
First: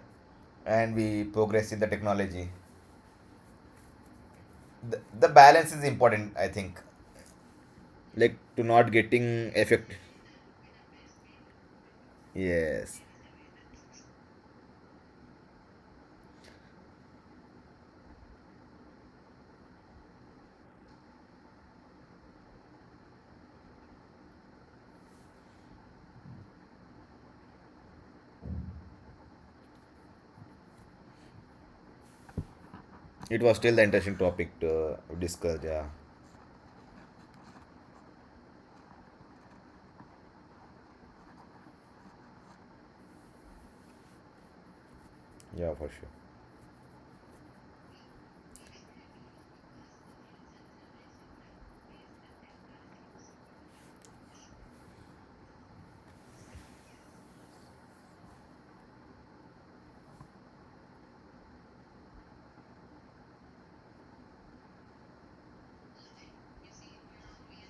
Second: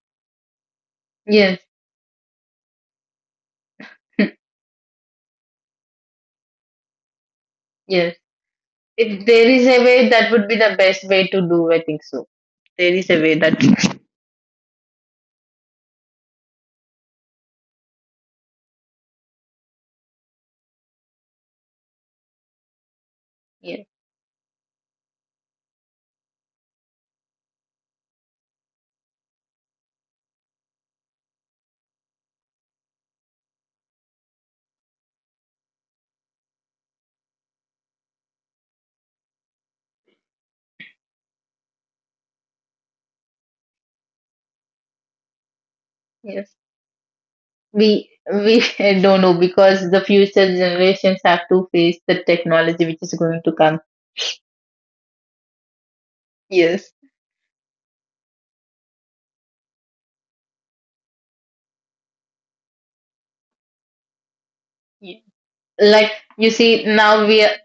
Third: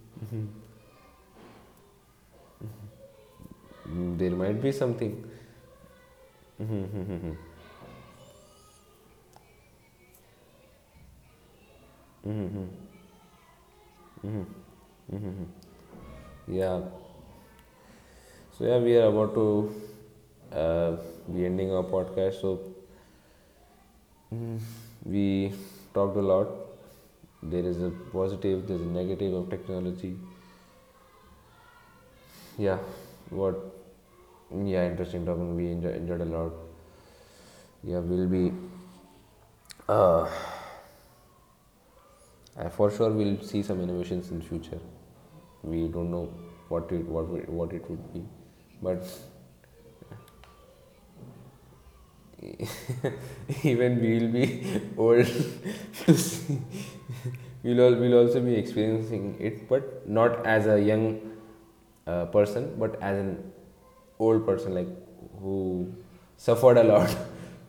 S2: and we
S1: Yes,
S2: progress in the technology.
S3: There might be something.
S2: The balance is important, I think.
S1: yes.
S2: Like to not
S1: If there
S2: getting
S1: is a
S2: effect.
S1: way, that would be the best way to do. I think so. There
S2: Yes.
S1: is a way that
S3: Mhm. Yeah. So yeah, we are about to, uh, be ending our podcast. So
S1: yes,
S3: we talked a lot. There is a positive, there's a negative of technology. Yeah,
S2: It
S3: what?
S2: was still the interesting topic
S3: Yeah,
S2: to
S3: interesting talking.
S2: discuss.
S3: We
S2: Yeah,
S3: enjoyed a lot. Yeah, we'll be, uh, for sure. We'll see some innovations in future.
S2: yeah, for
S3: We
S2: sure.
S3: don't know
S1: yes.
S3: what it what it- what it would be,
S1: We
S3: but
S1: don't know, because the future generations have to face the technology which is going to come.
S3: even we'll be old to see.
S1: Yes.
S3: We'll also be experiencing it, but not as a young, person, but as an old person, like
S1: Ye-
S3: who
S1: Like you
S3: suffered a
S1: see
S3: lot.
S1: now we are-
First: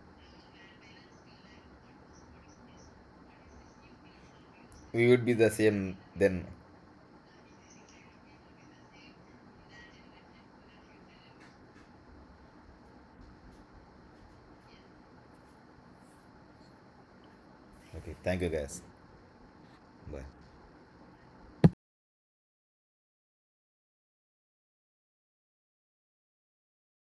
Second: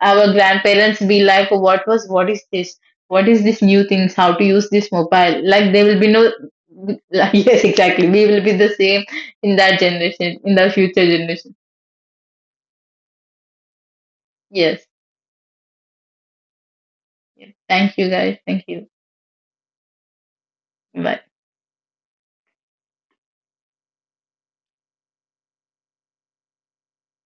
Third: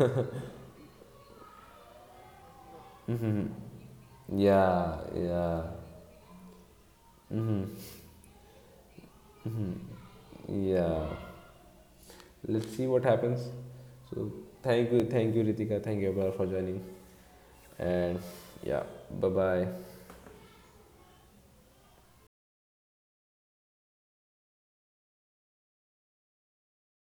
S1: our grandparents be like, what was what is this? What is this new things? How to use this
S3: Yeah,
S2: We would be
S1: mobile?
S2: the
S3: yeah,
S1: Like there
S2: same
S1: will be no.
S2: then.
S1: Yes, exactly. We will be the same in that generation, in the
S3: yeah.
S1: future generation.
S3: Let's see what happens. So
S1: Yes.
S3: thank you, Ritika, thank you, Abra, for joining,
S1: Yeah. Thank you,
S2: Okay,
S3: and
S1: guys.
S2: thank you
S1: Thank
S2: guys.
S3: yeah,
S1: you.
S3: bye bye.
S2: Bye.
S1: Bye.